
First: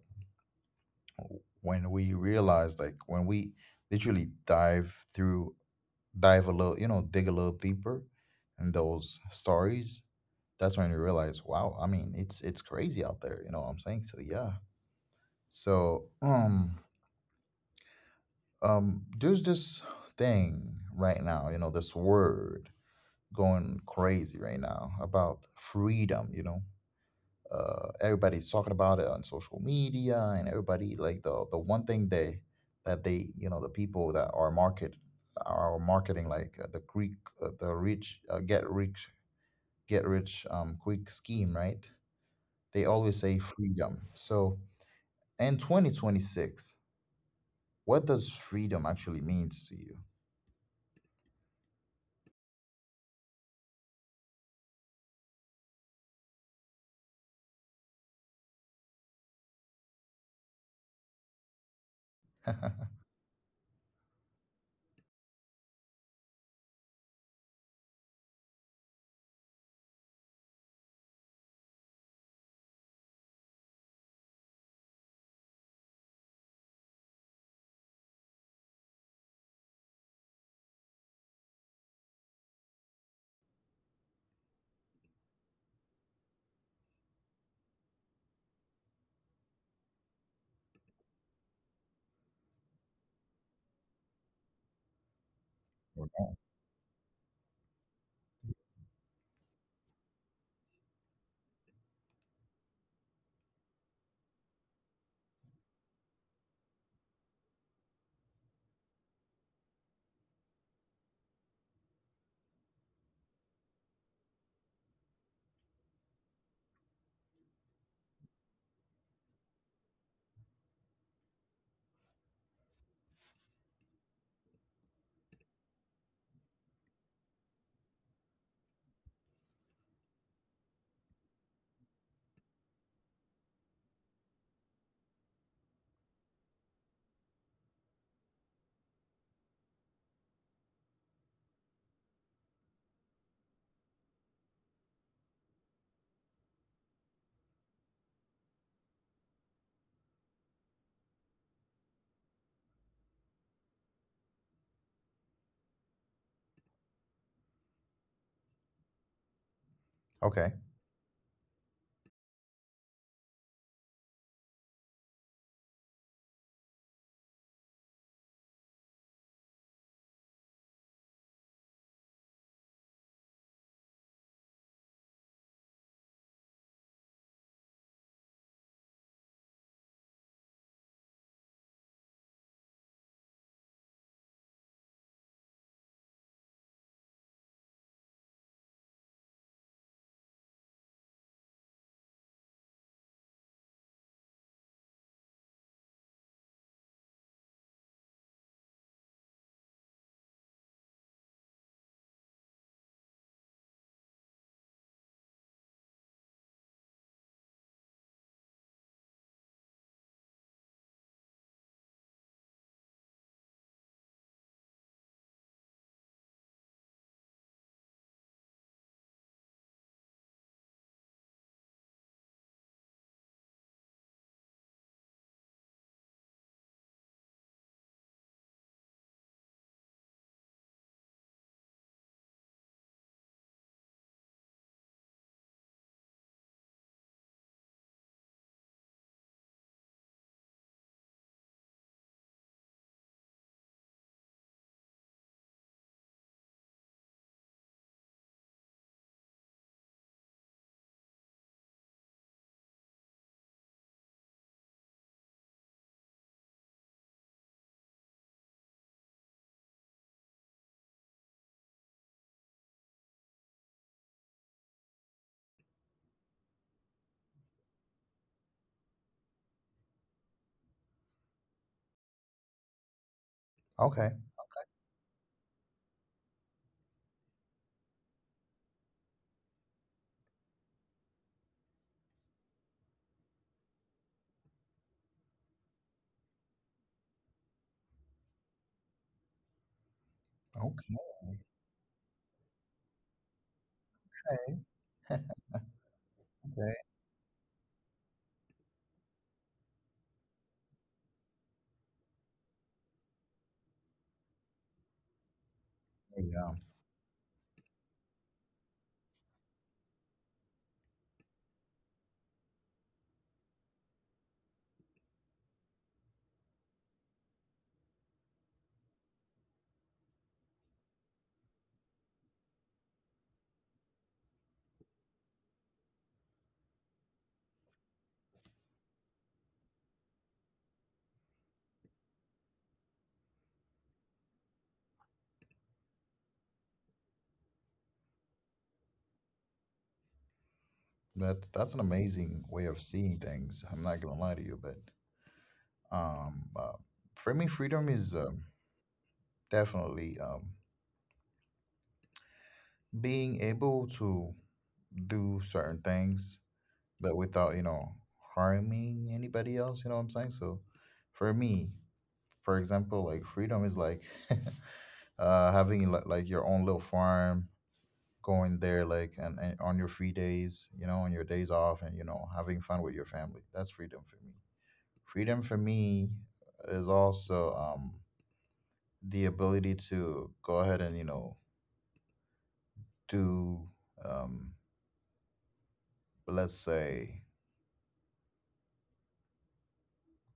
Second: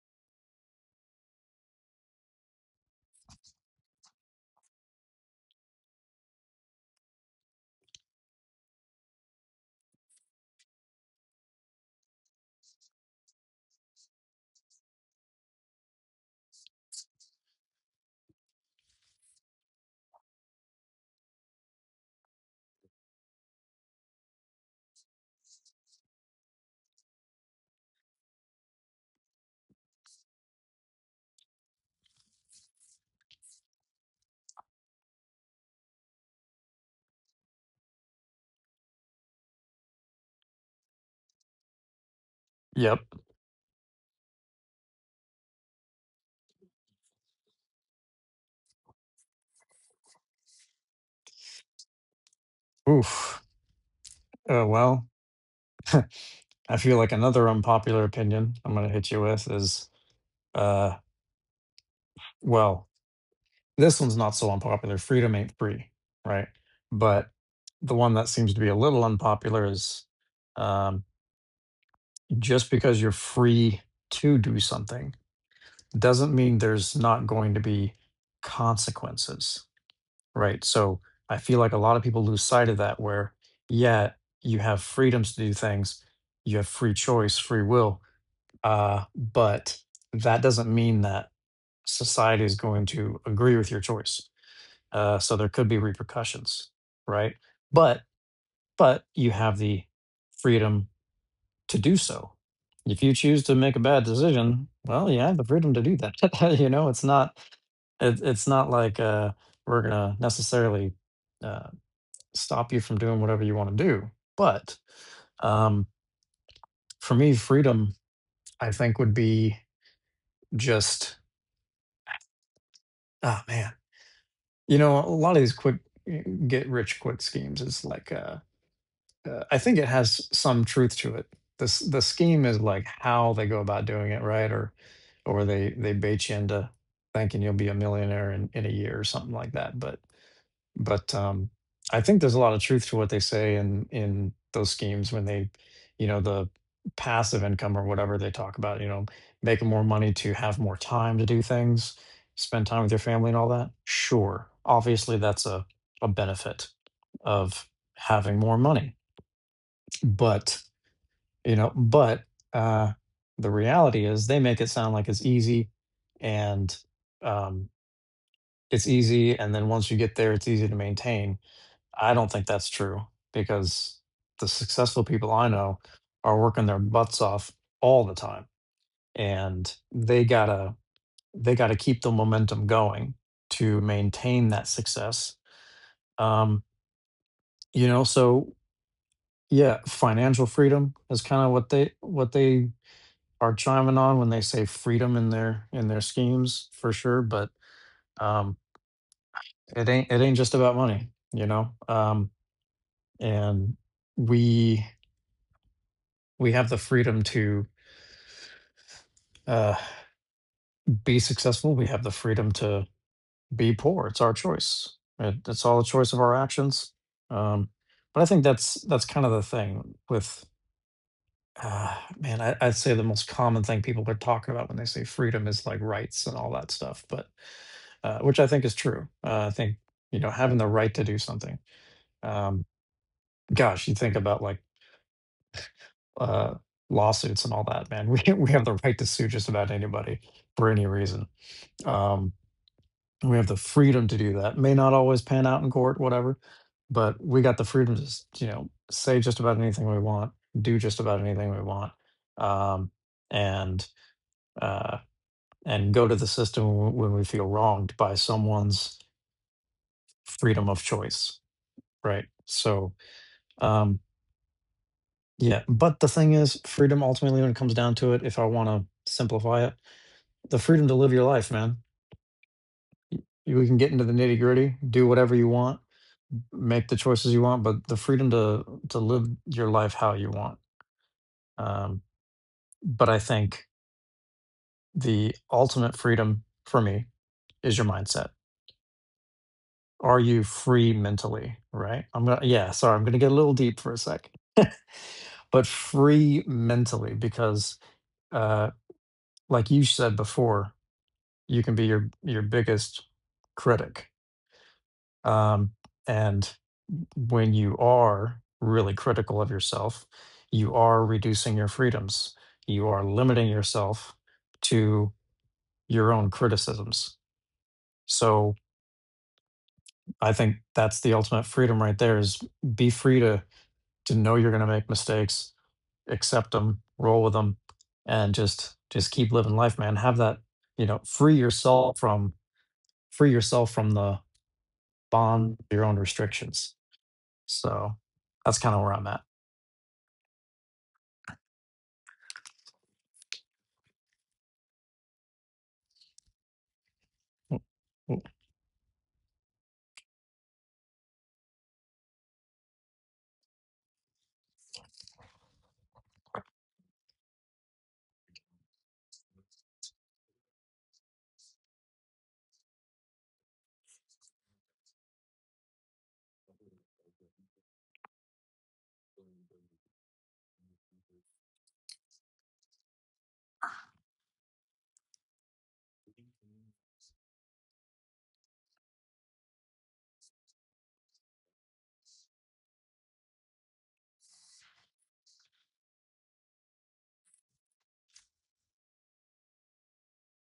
when we realize like when we literally dive a little, you know, dig a little deeper in those stories, that's when we realize, wow, I mean, it's crazy out there. You know what I'm saying? So yeah. So there's this thing right now, you know, this word going crazy right now about freedom. You know, everybody's talking about it on social media and everybody, like, the one thing they that they you know the people that are marketing like, the rich get rich quick scheme, right? They Yep. always say freedom. So in 2026, what does freedom actually means to you? Oof. Uh, well, I feel like another unpopular opinion I'm going to hit you with is, uh, well, (laughs) this one's not so unpopular. Freedom ain't free, right? But the one that seems to be a little unpopular is um. just because you're free to do something doesn't mean there's not going to be consequences, right? So I feel like a lot of people lose sight of that where, yeah, you have freedoms to do things, you have free choice, free will, but that doesn't mean that society is going to agree with your choice. So there could be repercussions, right? But but you have the freedom to do so. If you choose to make a bad decision, well, you have the freedom to do that. (laughs) You know, it's not like, we're gonna necessarily uh, stop you from doing whatever you want to do. But um, for me, freedom, I think, would be just, ah man, you know, a lot of these get rich quick schemes is like, I think it has some truth to it. The scheme is like how they go about doing it, right? Or or they bait you into thinking you'll be a millionaire in a year or something like that. But I think there's a lot of truth to what they say in those schemes when they, you know, the passive income or whatever they talk about. You know, making more money to have more time to do things, spend time with your family and all that. Sure, obviously that's a benefit of having more money. Okay, But you know but uh the reality is they make it sound like it's easy, and um it's easy, and then once you get there, it's easy to maintain. I don't think that's true, because the successful people I know are working their butts off all the time, and they gotta keep the momentum going to maintain that success. um so yeah, financial freedom is kind of what they are chiming on when they say freedom in their schemes for sure. But um it ain't, it ain't just about money, you know. And we have the freedom to uh be successful, we have the freedom to be poor. It's our choice. It's all a choice of our actions. Um but I think that's kind of the thing with, man, I'd say the most common thing people are talking about when they say freedom is like rights and all that stuff. But Which I think is true. I think, you know, having the right to do something. Um, gosh, you think about like, uh, lawsuits and all that, man. (laughs) We have the right to sue just about anybody for any reason. Um, we have the freedom to do that. May not always pan out in court, whatever, but we got the freedom to you know, say just about anything we want, do just about anything we want, um, and uh, and go to the system when we feel wronged by someone's freedom of choice, right? So Um, yeah, but the thing is, freedom ultimately, when it comes down to it, if I want to simplify it, the freedom to live your life, man. Y- You, we can get into okay, the okay. nitty gritty, do whatever you want, make the choices you want, but the freedom to live your life how you want. Um, but I think the ultimate freedom for me is your mindset. Are you free (laughs) mentally? Right. I'm gonna get a little deep for a sec, but free Okay, mentally because, uh, like you said before, you can be your biggest critic. Um, and yeah, when you are really critical of yourself, you are reducing your freedoms. You are limiting yourself to your own criticisms. So I think that's the ultimate freedom right there is be free to know you're going to make mistakes, accept them, roll with them, and just keep living life, man. Have that, you know, free yourself from the bond, your own restrictions. So that's kind of where I'm at. that's an amazing way of seeing things, I'm not gonna lie to you, but Um, uh, for me, Mm. freedom is, Mm. Definitely, being able to do certain things, but without, harming anybody else. You know what I'm saying? So for me, for example, like freedom is like, (laughs) having like your own little farm, going there like, and, on your free days, you know, on your days off, and having fun with your family. That's freedom for me. Freedom for me is also, the ability to go ahead and to, um, let's say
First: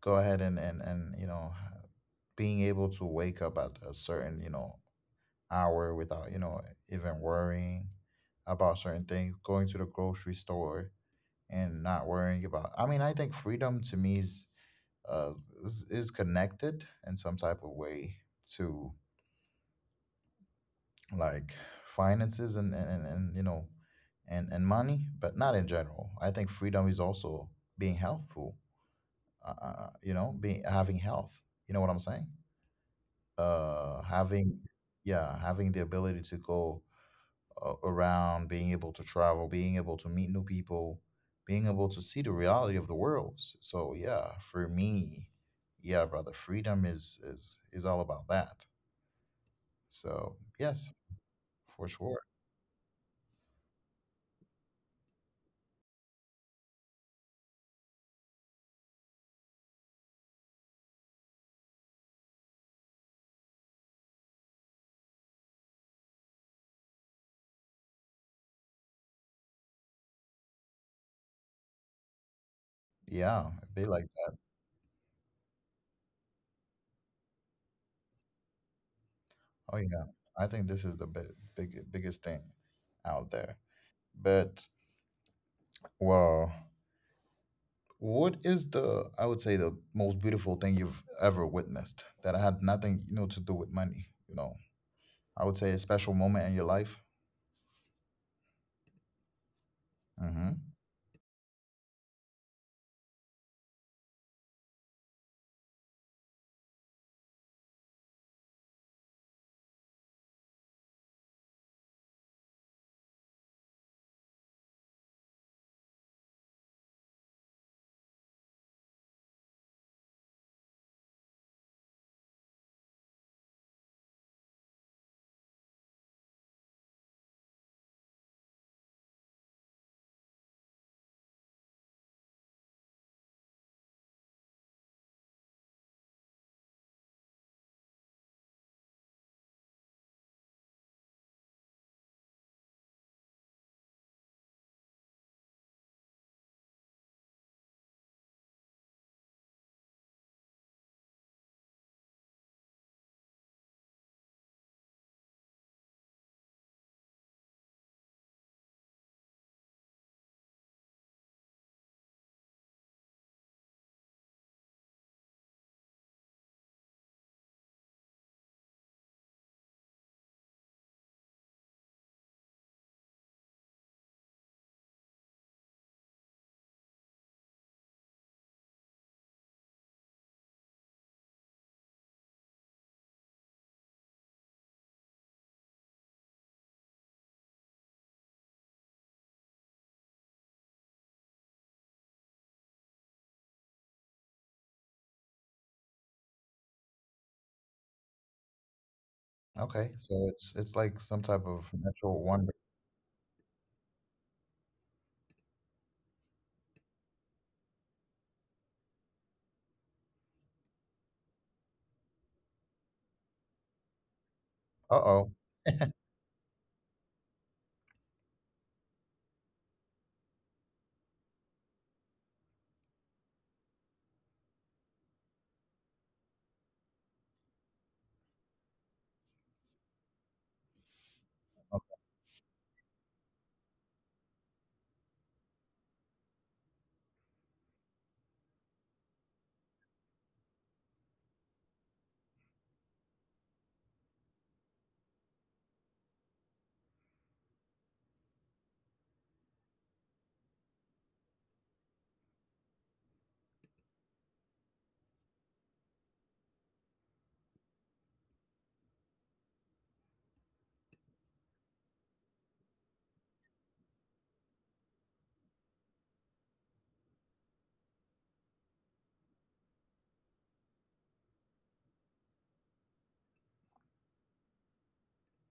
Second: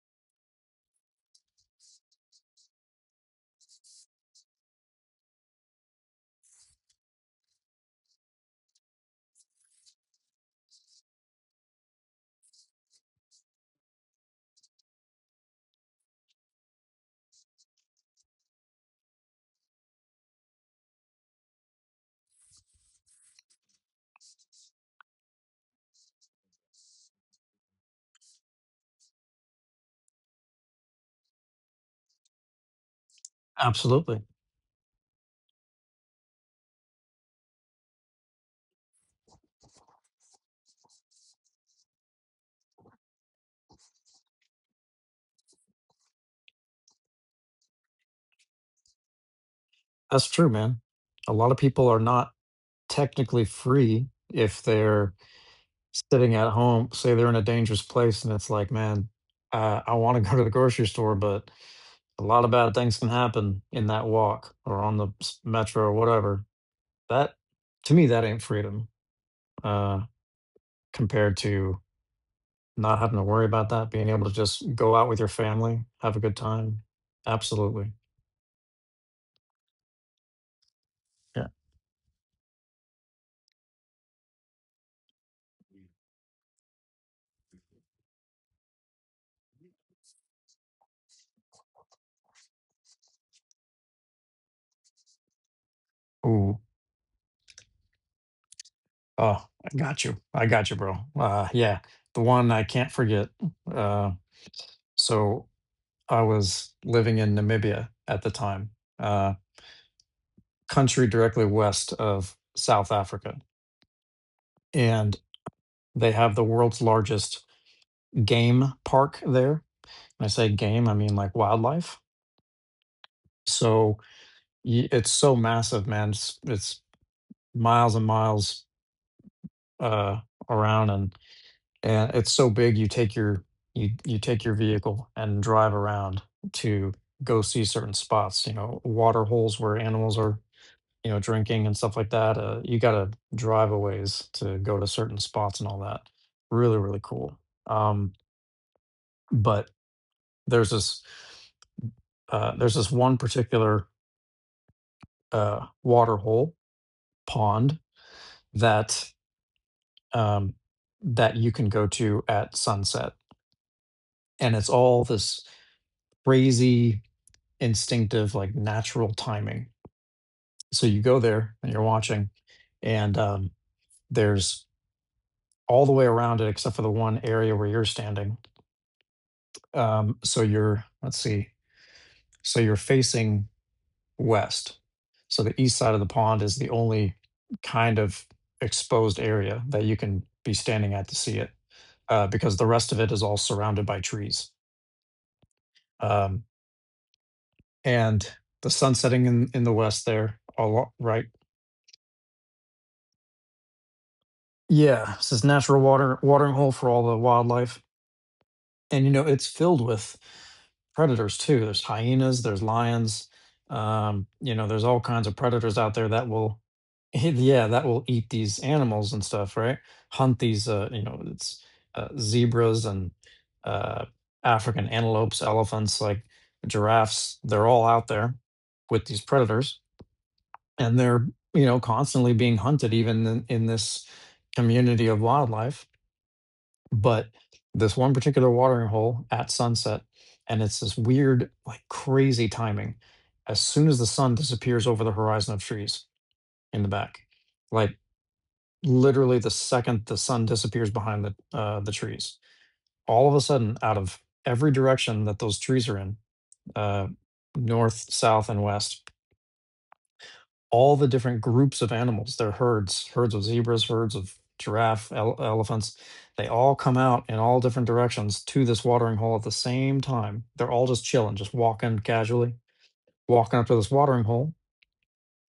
go ahead and being able to wake up at a certain, you know, hour without even worrying about certain things, going to the grocery store and not worrying about, I mean, I think freedom to me is uh, is connected in some type of way to, like, finances and, you know and money, but not in general. I think freedom is also being healthful, being having health. You know what I'm saying? Absolutely. Having Yeah, having the ability to go around, being able to travel, being able to meet new people, being able to see the reality of the world. So yeah, for me, yeah, brother, freedom is all about that, That's so true, man. yes, A lot of for people are sure, not technically free if they're sitting at home, say they're in a dangerous place and it's like, man, I want to (laughs) go to the grocery store, but a lot of bad things can happen in that walk or on the metro or whatever. That, to me, that ain't freedom uh, compared to not having to worry yeah, about it'd be that, like being able to that. just go out with your family, have a good time. Absolutely. Oh yeah, I think this is the big, Yeah. big biggest thing out there. But well, what is the, I would say, the most beautiful thing you've ever witnessed that had nothing, to do with money? You know, I would say a special moment in Ooh. your life. Oh, I got you. I Mm-hmm. got you, bro. Yeah. The one I can't forget. Uh, so I was living in Namibia at the time, uh, country directly west of South Africa. And they have the world's largest game park there. When I say game, I mean like wildlife. So it's so massive, man. It's miles and miles uh, around, and it's so big you take your you take your vehicle and drive around to go see certain spots. You know, water holes where animals are, you know, drinking and stuff like that. You got to drive a ways to go to certain spots and all that. Really, really cool. Um, but there's this there's this one particular water hole pond that um, that you can go to at sunset, and it's all this crazy instinctive like natural timing. So you go there and you're watching, and there's all the way around it except for the one area where you're standing. So you're, let's see, so you're facing west, so the east side of the pond is the only kind of exposed area that you can be standing at to see it, because the rest of it is all surrounded by trees, um, and the sun setting in the Okay, west so there, it's all like some right. type of natural wonder. Yeah, it's this natural water watering hole for all the wildlife, and you know it's filled with predators too. There's hyenas, there's lions, you know, there's all kinds Uh-oh, of predators out there that will, (laughs) yeah, that will eat these animals and stuff, right? Hunt these, you know, it's zebras and uh, African antelopes, elephants, like giraffes. They're all out there with these predators, and they're, you know, uh, constantly being hunted, even in this community of wildlife. But this one particular watering hole at sunset, and it's this weird like crazy timing, as soon as the sun disappears over the horizon of trees in the back, like literally the second the sun disappears behind the trees, all of a sudden out of every direction that those trees are in, uh, north south and west, all the different groups of animals, their herds, herds of zebras, herds of giraffe, elephants, they all come out in all different directions to this watering hole at the same time. They're all just chilling, just walking casually, walking up to this watering hole,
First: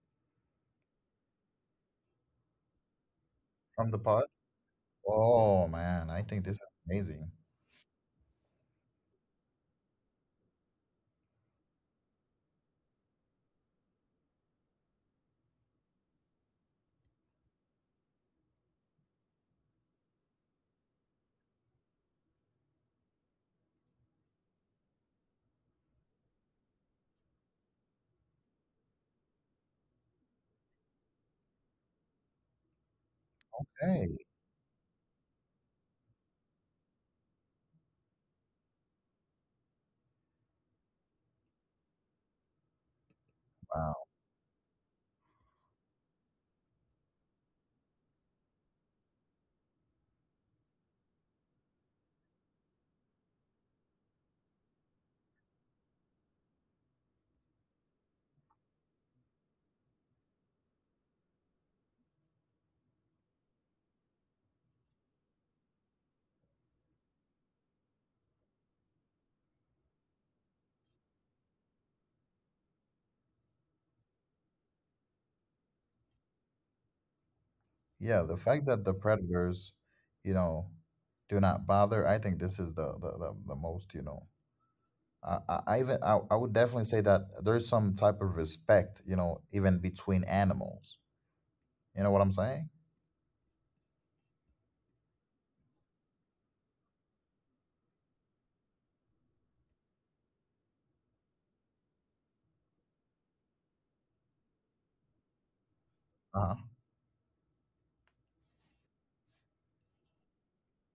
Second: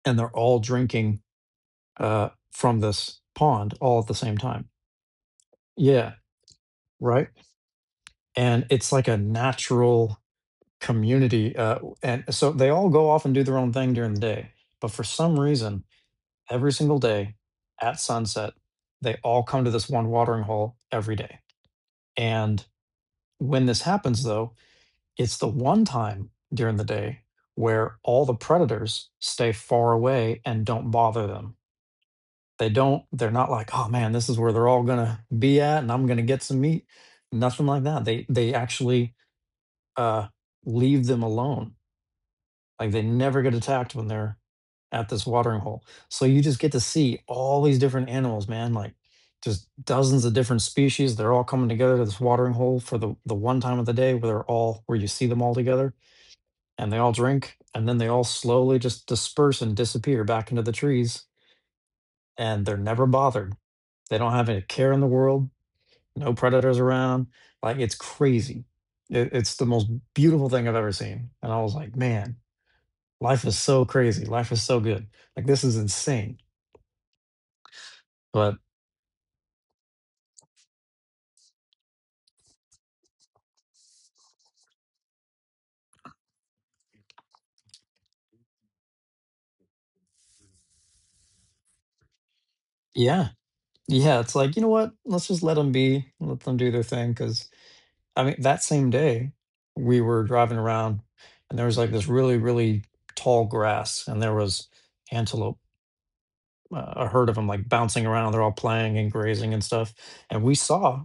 and they're all drinking from this pond from the all at the pot. same time. Oh man, Yeah, I think this is right. amazing. And it's like a natural community. And so they all go off and do their own thing during the day. But for some reason, every single day at sunset. They all come to this one watering hole every day. And when this happens, though, it's the one time during the day where all the predators stay far away and don't bother them. They don't, they're not like, oh man, Hey, this is where they're all gonna be at and I'm gonna get some meat. Nothing like that. They actually uh leave them alone. Like they never get attacked wow. when they're at this watering hole. So you just get to see all these different animals, man, like just dozens of different species. They're all coming together to this watering hole for the one time of the day where they're all where you see them all together, and they all drink and then they all slowly just disperse and disappear back into the trees, and they're never bothered. They don't have any care in the world, no predators around. Like it's crazy. It's the most beautiful thing I've ever seen. And I was like, man, life is so crazy. Life is so good. Like, this is insane. Yeah, the But fact that the predators, you know, do not bother, I think this is the the most, I even I would definitely say that there's some type of respect, you know, even between animals. You know what I'm saying? yeah, yeah, it's like, you know what? Let's just let them be, let them do their thing. Cause I mean, that same day, we were driving around and there was like this really, really tall grass and there was antelope, Uh-huh. A herd of them like bouncing around. They're all playing and grazing and stuff. And we saw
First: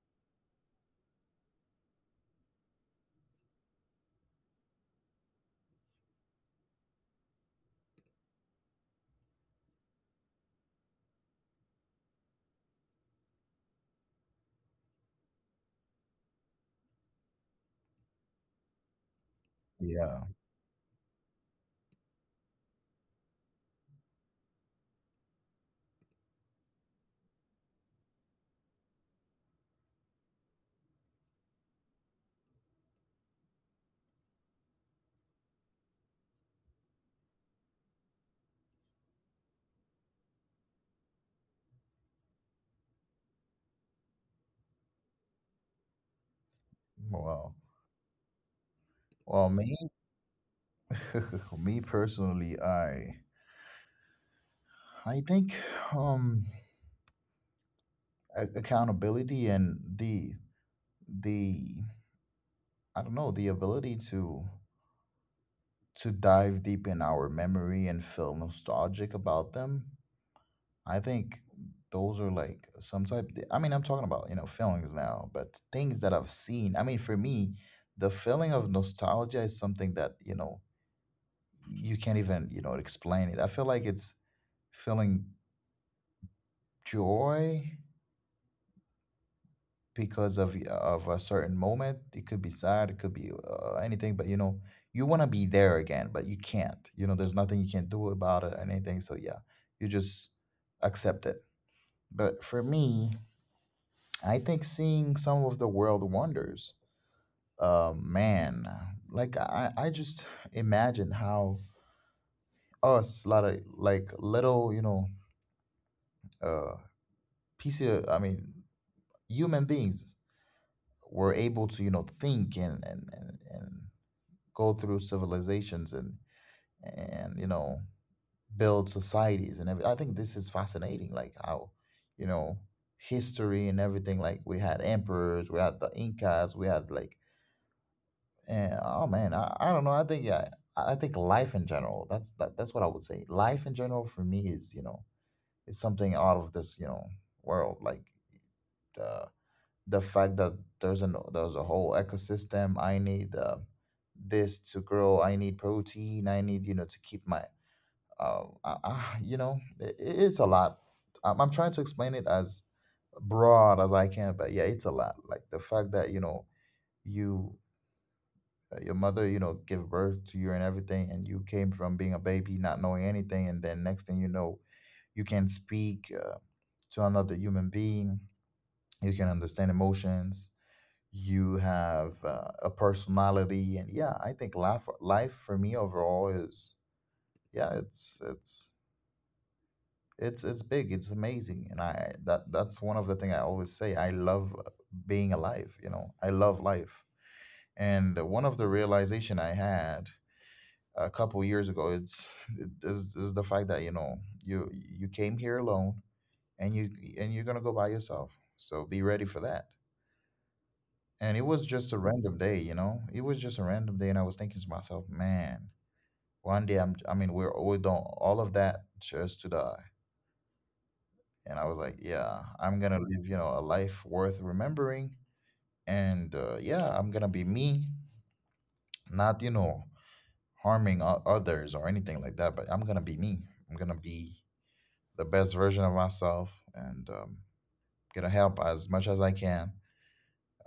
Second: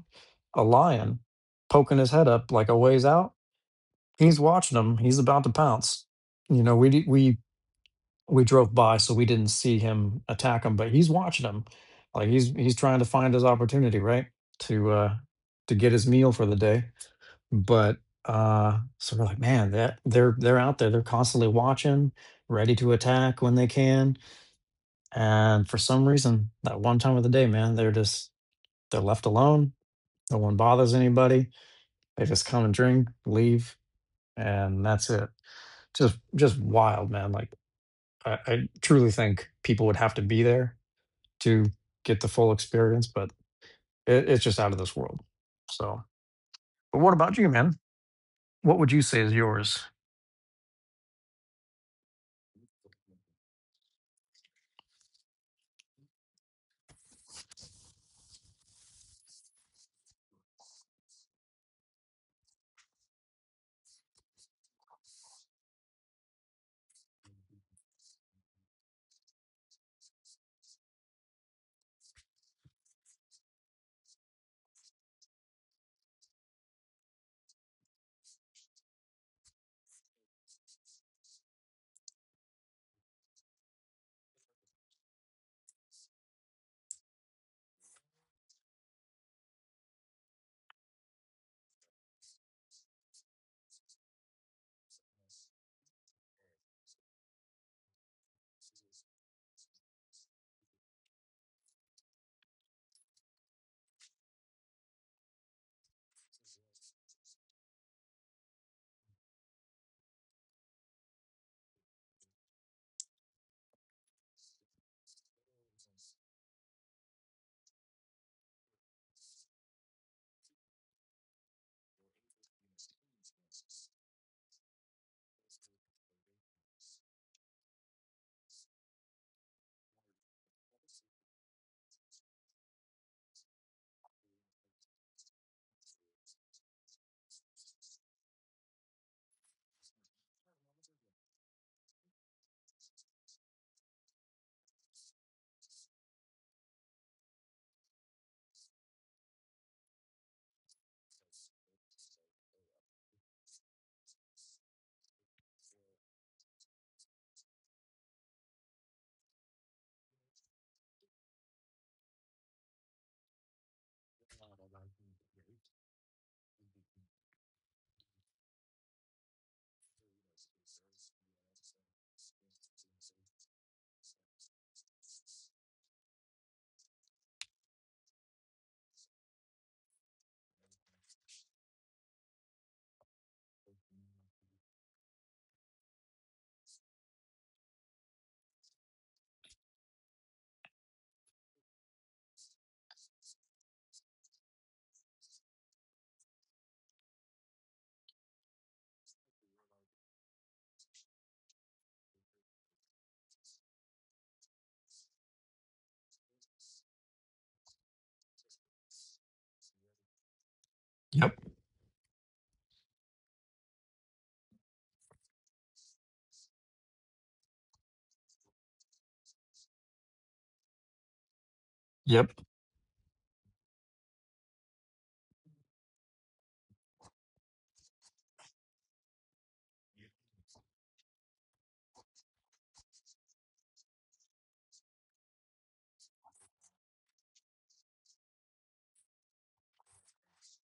a lion poking his head up like a ways out. He's watching them. He's about to pounce. You know, we drove by, so we didn't see him attack him, but he's watching him. Like he's trying to find his opportunity, right? To uh to get his meal for the day. But so we're like, man, that Yeah. they're out there, they're constantly watching, ready to attack when they can. And for some reason, that one time of the day, man, they're just they're left alone. No one bothers anybody. They just come and drink, leave, and that's it. Just wild, man. Like I truly think people would have to be there to get the full experience, but it's just out of this world. So, but what about Well, you, man? What would you say is me, yours? (laughs) me personally, I think um accountability and the I don't know, the ability to dive deep in our memory and feel nostalgic about them. I think those are like some type. I mean, I'm talking about, you know, feelings now, but things that I've seen. I mean, for me, the feeling of nostalgia is something that, you know, you can't even, you know, explain it. I feel like it's feeling joy because of a certain moment. It could be sad, it could be anything, but you know, you want to be there again, but you can't. You know, there's nothing you can do about it, anything. So yeah, you just accept it. But for me, I think seeing some of the world wonders, uh, man, like I just imagine how us, lot of like little, you know, uh, piece of, I mean, human beings were able to, you know, think and go through civilizations and you know build societies and everything. I think this is fascinating, like how, you know, history and everything. Like we had emperors, we had the Incas, we had like. And oh man, I don't know. I think yeah, I think life in general. That's what I would say. Life in general for me is you know it's something out of this you know world. Like the the fact that there's a whole ecosystem. I need this to grow. I need protein. I need you know to keep my you know it's a lot. I'm trying to explain it as broad as I can, but yeah, it's a lot. Like the fact that you know you your mother, you know, give birth to you and everything, and you came from being a baby, not knowing anything, and then next thing you know, you can speak to another human being, you can understand emotions, you have a personality, and yeah, I think life for me overall is yeah, it's big, it's amazing, and I that that's one of the thing I always say. I love being alive, you know, I love life, and one of the realization I had a couple years ago. It's is the fact that you know you came here alone and you and you're gonna go by yourself. So be ready for that. Yep. And it was just a random day, you know. It was just a random day, and I was thinking to myself, man, one day I mean, we done all of that just to die. And I was like, Yep. yeah, I'm gonna live, you know, a life worth remembering. And yeah, I'm gonna be me, not you know harming others or anything like that. But I'm gonna be me. I'm gonna be the best version of myself and gonna help as much as I can.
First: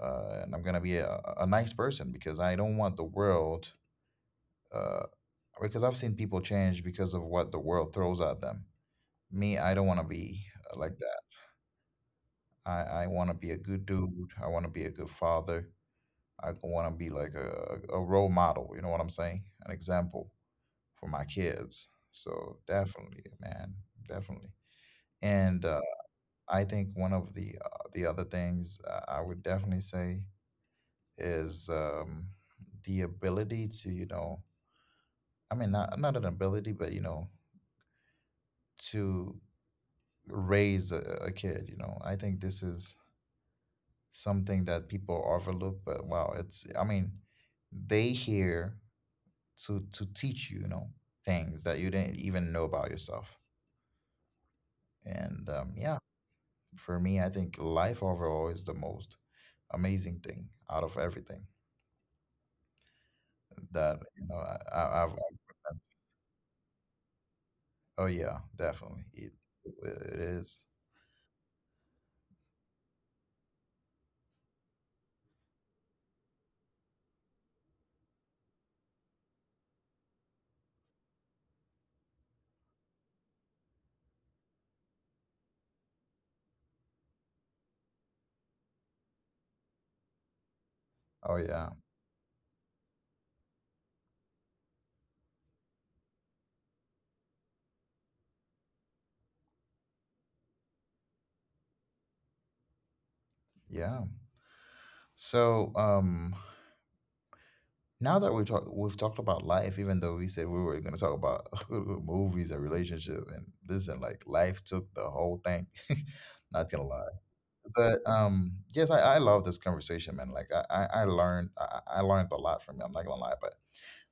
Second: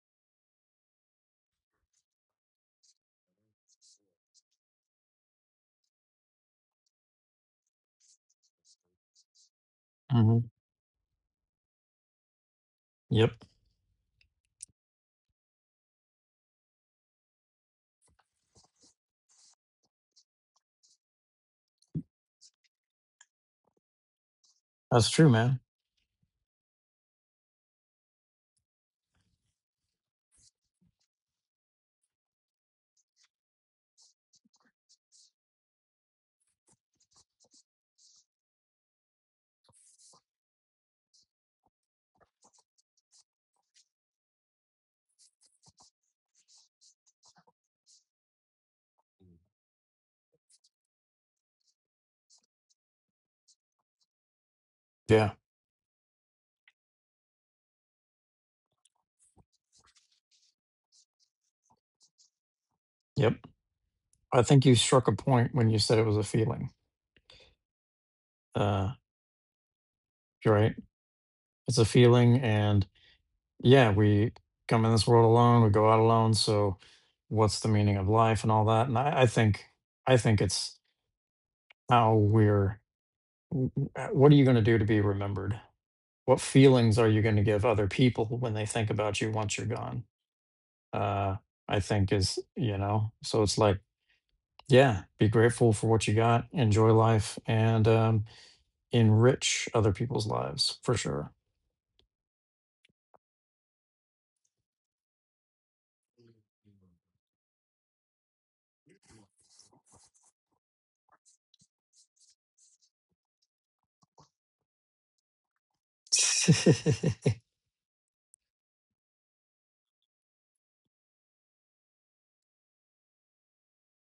And I'm gonna be a nice person because I don't want the world. Uh, because I've seen people change because of what the world throws at them. Me, I don't want to Hmm. be like that. I want Yep. to be a good dude. I want to be a good father. I want to be like a role model. You know what I'm saying? An example for my kids. So definitely, man, definitely. That's true, man. And I think one of the other things I would definitely say is the ability to you know I mean not an ability but you know to raise a kid you know I think this is something that people overlook but wow it's I mean they here to teach you you know things that you didn't even know about yourself Yeah. and yeah for me I think life overall is the most amazing thing out of everything. Yep. That you know I think you struck I a point when you said it was a feeling. oh yeah Uh, definitely it you're is right. It's a feeling. And yeah, we come in this world alone, we go out alone. So what's the meaning of life and all that? And I think it's how we're, what are you going to do to be remembered? What feelings are you going to give other people when they think about you once you're gone? uh oh yeah i think is, you know, so it's like, yeah, be grateful for what you got, enjoy life, and enrich other people's lives for sure. yeah so now that we've talked about life even though we said we were going to talk about (laughs) movies and relationship and this and like life took the whole thing (laughs) not gonna lie (laughs) but yes I love this conversation man like I learned a lot from you I'm not gonna lie but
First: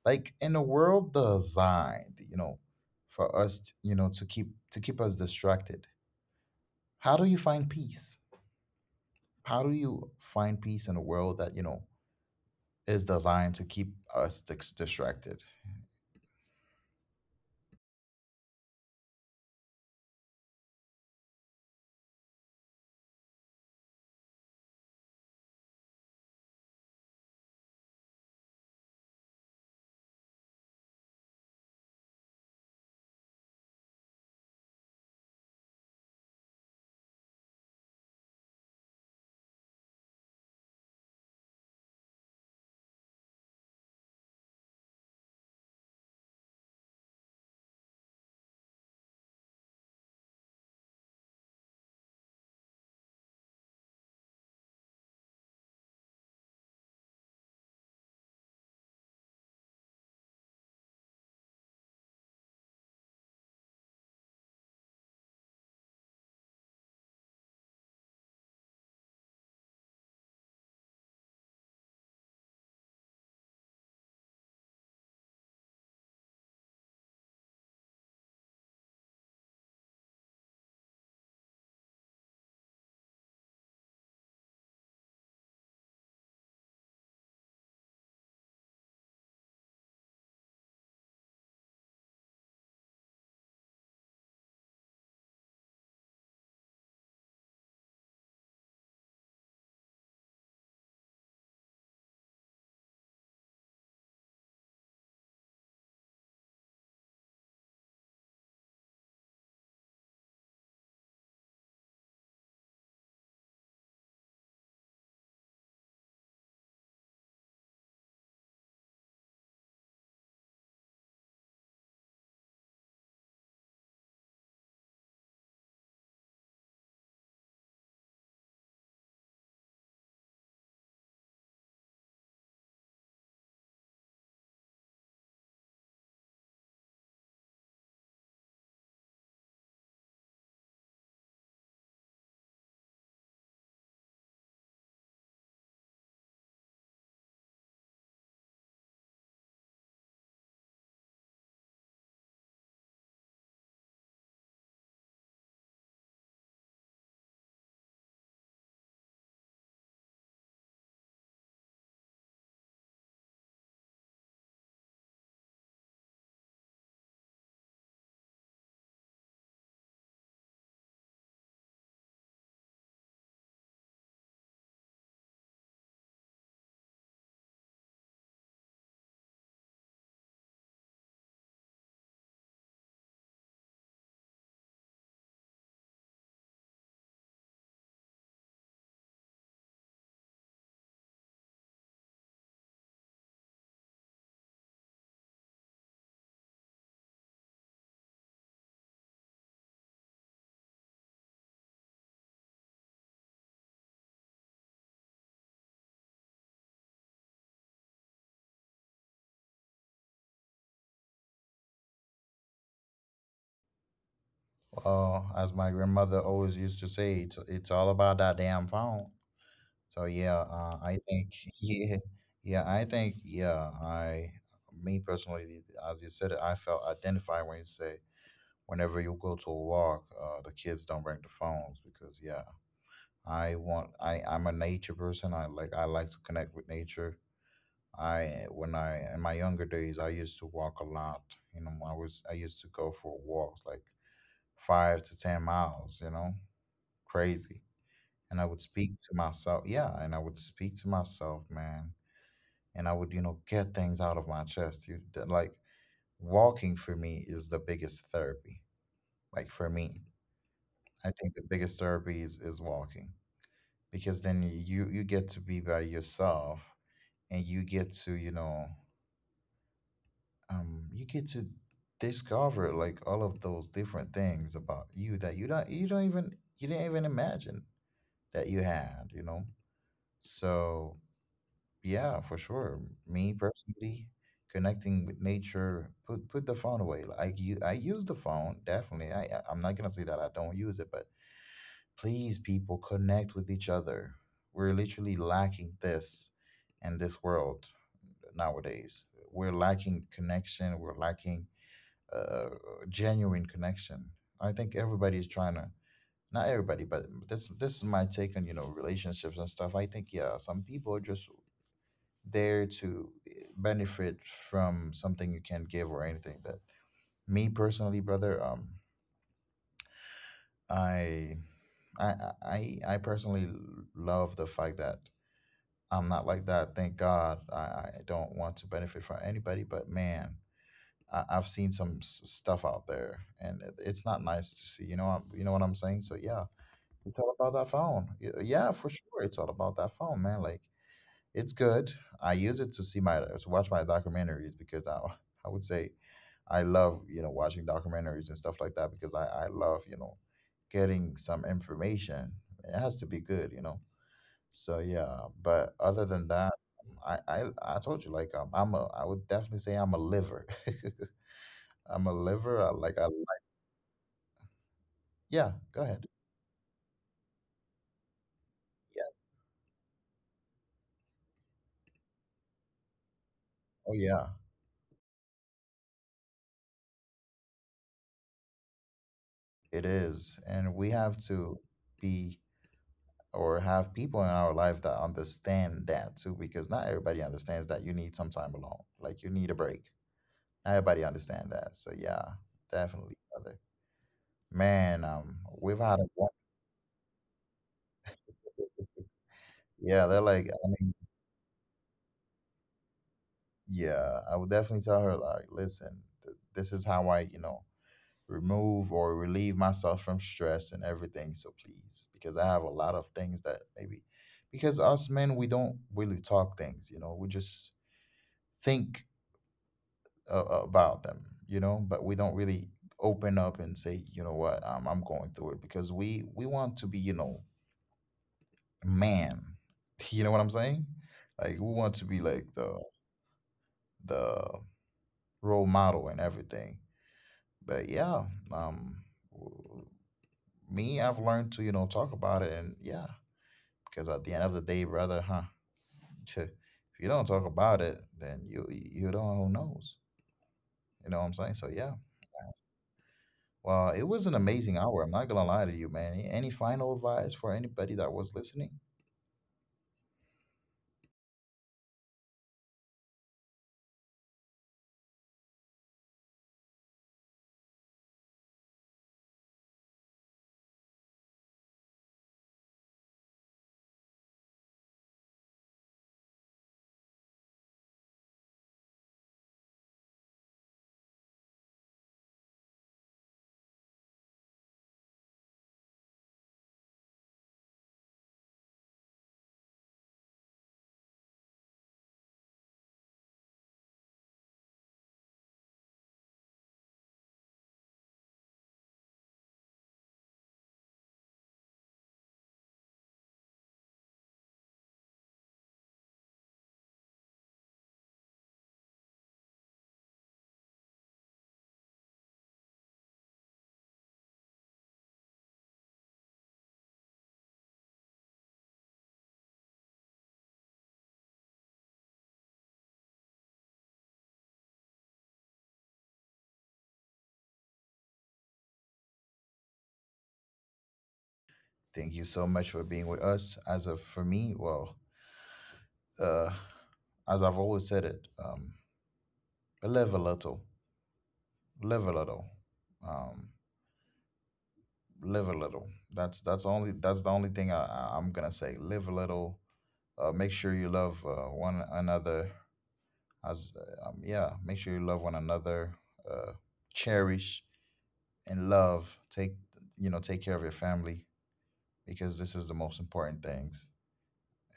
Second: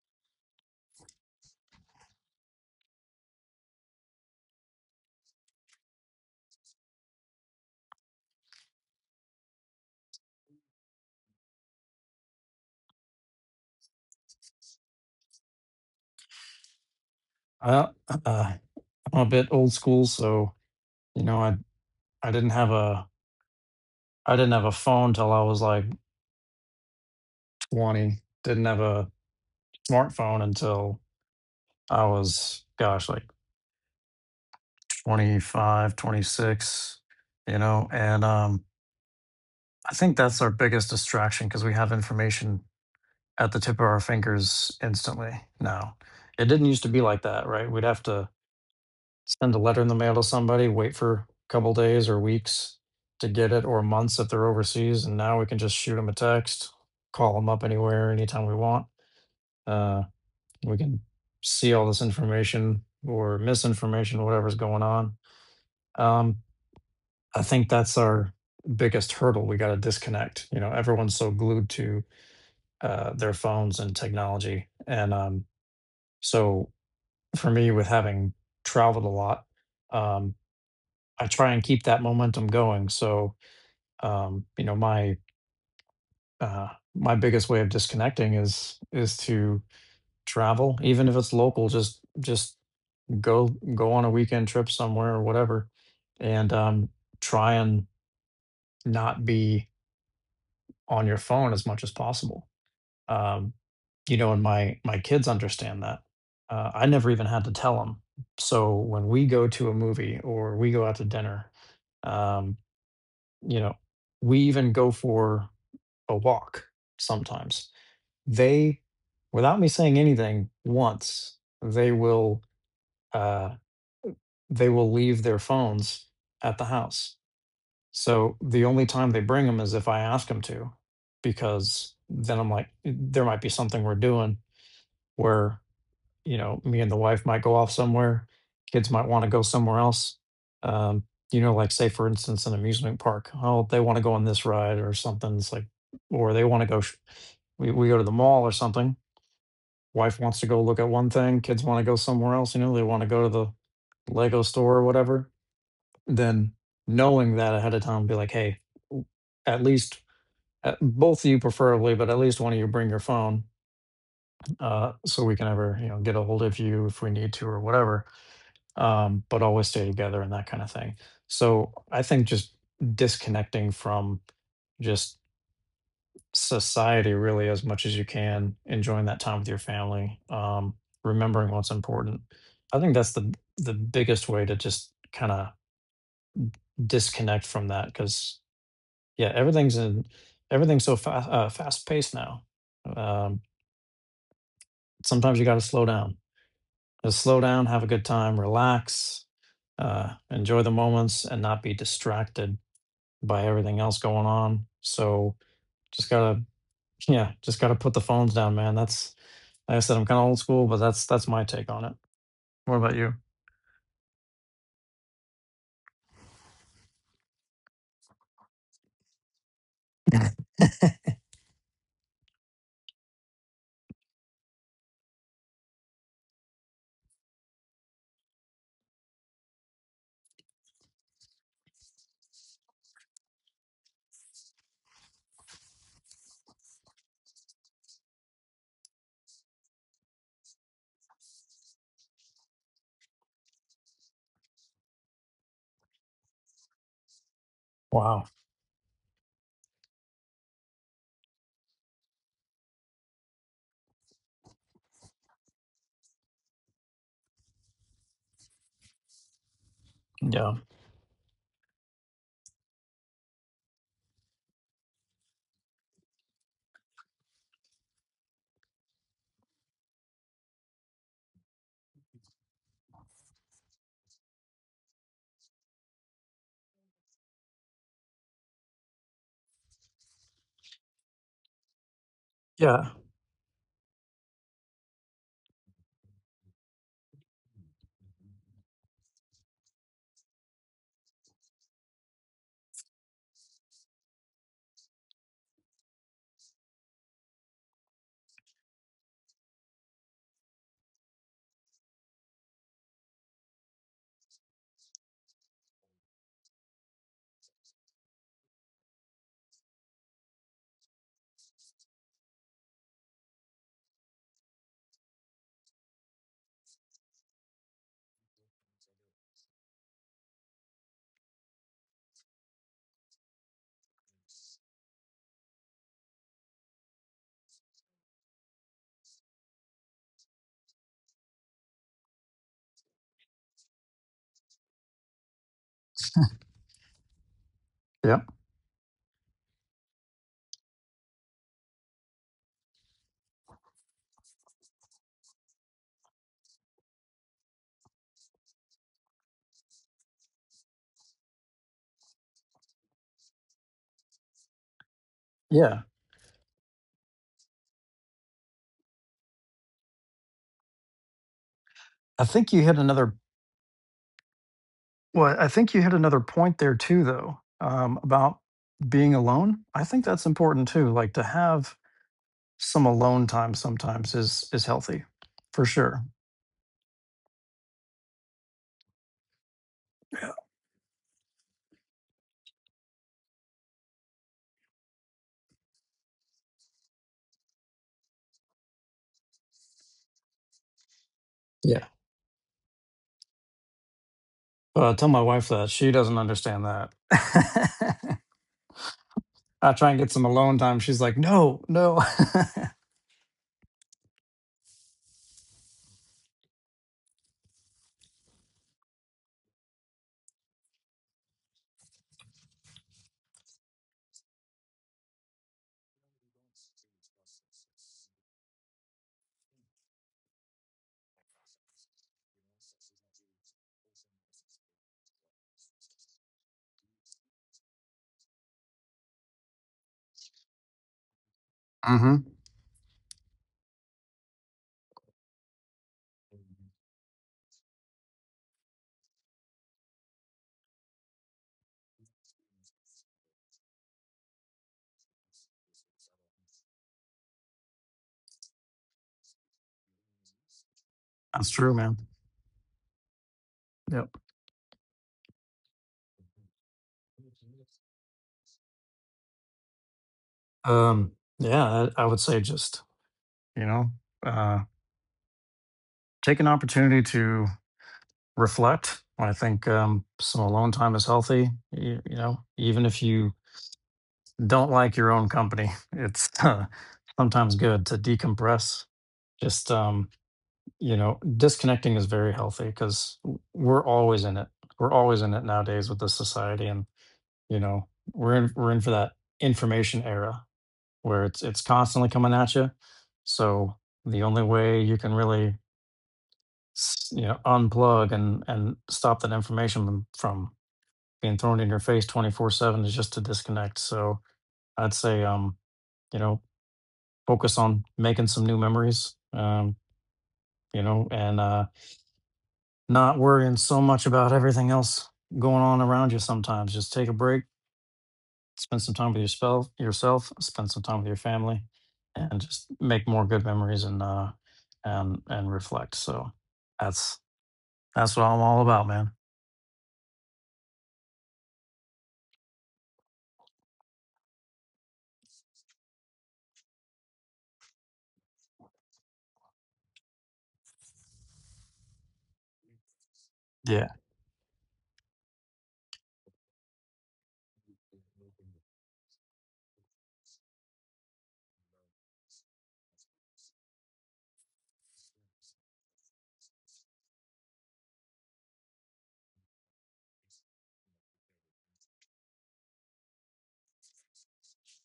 like in a world designed you know for us you know to keep us distracted. How do you find peace? How do you find peace in a world that, you know, is designed to keep us distracted? Well, uh, I'm a bit old school, so you know, I didn't have a I didn't have a phone till I was like 20, didn't have a smartphone until I was, gosh, like 25, 26, you know, and I think that's our biggest distraction because we have information at the tip of our fingers instantly now. It didn't used to be like that, right? We'd have to send a letter in the mail to somebody, wait for a couple days or weeks to get it, or months if they're overseas, and now we can just shoot them a text, call them up anywhere, anytime we want. Uh, we can see all this information or misinformation, whatever's going on. Um, I think that's our biggest hurdle. We got to disconnect. You know, everyone's so glued to their phones and technology, and so for me, with having traveled a lot, um, I try and keep that momentum going. So you know, uh, my biggest way of disconnecting is to travel, even if it's local. Just go go on a weekend trip somewhere or whatever, and try and not be on your phone as much as possible. Um, you know, and my kids understand that. I never even had to tell them. So when we go to a movie or we go out to dinner, um, you know, we even go for a walk sometimes. They, without me saying anything once, uh, they will leave their phones at the house. So the only time they bring them is if I ask them to, because then I'm like, there might be something we're doing where, you know, me and the wife might go off somewhere. Kids might want to go somewhere else. Um, you know, like say for instance, an amusement park. Oh, they want to go on this ride or something. It's like, or they want to go. We go to the mall or something. Wife wants to go look at one thing. Kids want to go somewhere else. You know, they want to go to the Lego store or whatever, then knowing that ahead of time, be like, hey, w- at least both of you preferably, but at least one of you bring your phone so we can ever, you know, get a hold of you if we need to or whatever, but always stay together and that kind of thing. So I think just disconnecting from just society really as much as you can, enjoying that time with your family, remembering what's important. I think that's the biggest way to just kind of disconnect from that because yeah, everything's in everything's so fast paced now. Um, sometimes you got to slow down. Just slow down, have a good time, relax, enjoy the moments, and not be distracted by everything else going on. So just gotta, (laughs) yeah, just gotta put the phones down, man. That's like I said, I'm kind of old school, but that's my take on it. What about you? Well, as my grandmother always used to say, it's all about that damn phone. So yeah, I think (laughs) yeah, yeah, I think yeah, I, me personally, as you said it, I felt identified when you say whenever you go to a walk, the kids don't bring the phones because yeah, I I'm a nature person. I like to connect with nature. I when I in my younger days I used to walk a lot. You know, I used to go for walks like 5 to 10 miles, you know, crazy. Wow. And I would speak to myself. Yeah, and I would speak to myself, man. And I would, you know, get things out of my chest. Like walking for me is the biggest therapy. Like for me. Yeah. I think the biggest therapy is walking because then you get to be by yourself and you get to you know you get to discover like all of those different things about you that you don't even you didn't even imagine that you had you know so yeah for sure Yeah. me personally connecting with nature put the phone away like you I use the phone definitely I'm not gonna say that I don't use it but please people connect with each other we're literally lacking this in this world nowadays. We're lacking connection. We're lacking uh, uh, genuine connection. I think everybody is trying to, not everybody, but this is my take on you know relationships and stuff. I think yeah, some people are just there to benefit from something you can't give or anything. That me personally, brother, I, I, I personally love the fact that I'm not like that. Thank God, I don't want to benefit from anybody, but man I've seen some stuff out there, and it's not nice to see. You know, you know what I'm saying. So yeah, it's all about that phone. Yeah. Yeah, for sure, it's all about that phone, man. Like it's good. I use it to see my to watch my documentaries because I (laughs) I would say I love you know watching documentaries and stuff like that because I love you know getting some information. It has to be good, you know. So yeah, but Yeah. other than that, I told you like I would definitely say I'm a liver. (laughs) I'm a I think you liver. Hit I another. like Well, I yeah, think you go hit ahead. another point there too, though, about Yeah. being alone. I think that's important too. Like to have some alone time Oh sometimes yeah, is healthy, for sure. it is. And we have to be or have people in our life that understand that too, because not everybody understands that you need some time alone. Like you need a break. Not everybody understand that. Yeah. So yeah, definitely, brother. But I tell Man, my wife that we've she had a doesn't wonderful understand that. (laughs) I try and get yeah, some they're like alone I time. mean, She's like, no, no. yeah, I would definitely tell her like, listen, this is how I, you know, remove or relieve myself from stress and everything. So please, because I have a lot of things that maybe, because us men, we don't really talk things, you know, we just think about them, you know, but we don't really open up and say, you know what, I'm going through it because we want to be, you know, man, (laughs) you know what I'm saying? Like we want to (laughs) Hmm. be like the role model and everything. But yeah, um, w- me, I've learned to, you know, talk about it and yeah, because at the end of the day, brother, huh? (laughs) If you don't talk about it, then you don't who knows. You know what I'm That's saying? So true, yeah. man. Well, it Yep. was an amazing hour. I'm not gonna lie to you, man. Any final advice for anybody that was listening? Um, yeah, I would say just, you know, uh, take an opportunity to reflect. I think some alone time is healthy. You know, even if you don't like your own company, (laughs) it's sometimes good to decompress. Just, you know, disconnecting is very healthy because we're always in it. We're always in it nowadays with this society. And, you know, we're in for that information era where it's constantly coming at you. So the only way you can really, you know, unplug and stop that information from being thrown in your face 24/7 is just to disconnect. So I'd say, you know, focus on making some new memories, you know, and not worrying so much about everything else going on around you sometimes. Just take a break, spend some time with yourself, yourself, spend some time with your family, and just make more good memories and reflect. So that's that's what I'm all about, man. Thank you so much for being with us. As of for me, well, uh, as I've always said it, live a little. live a little um Yeah. live a little that's only that's the only thing I'm gonna say live a little make sure you love one another as yeah make sure you love one another uh cherish and love take you know take care of your family because this is the most important things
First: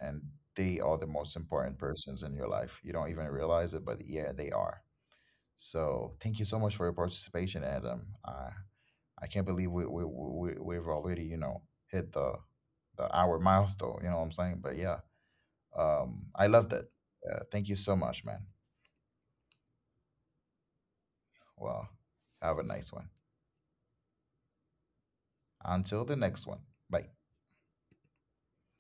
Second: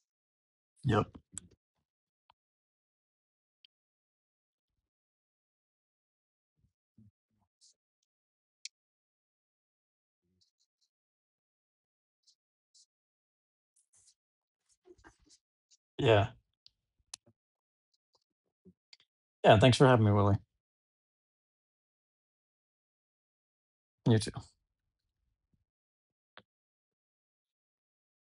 and they are the Yep. most important persons in your life you don't even realize it but yeah they are so thank you so much for your participation adam I can't believe we've already you know hit the hour milestone. You know what I'm saying? But yeah, Yeah. I loved it. Thank you so much, man. Yeah. Thanks for having me, Willie. Well, have a nice one. You too. Until the next one. Bye.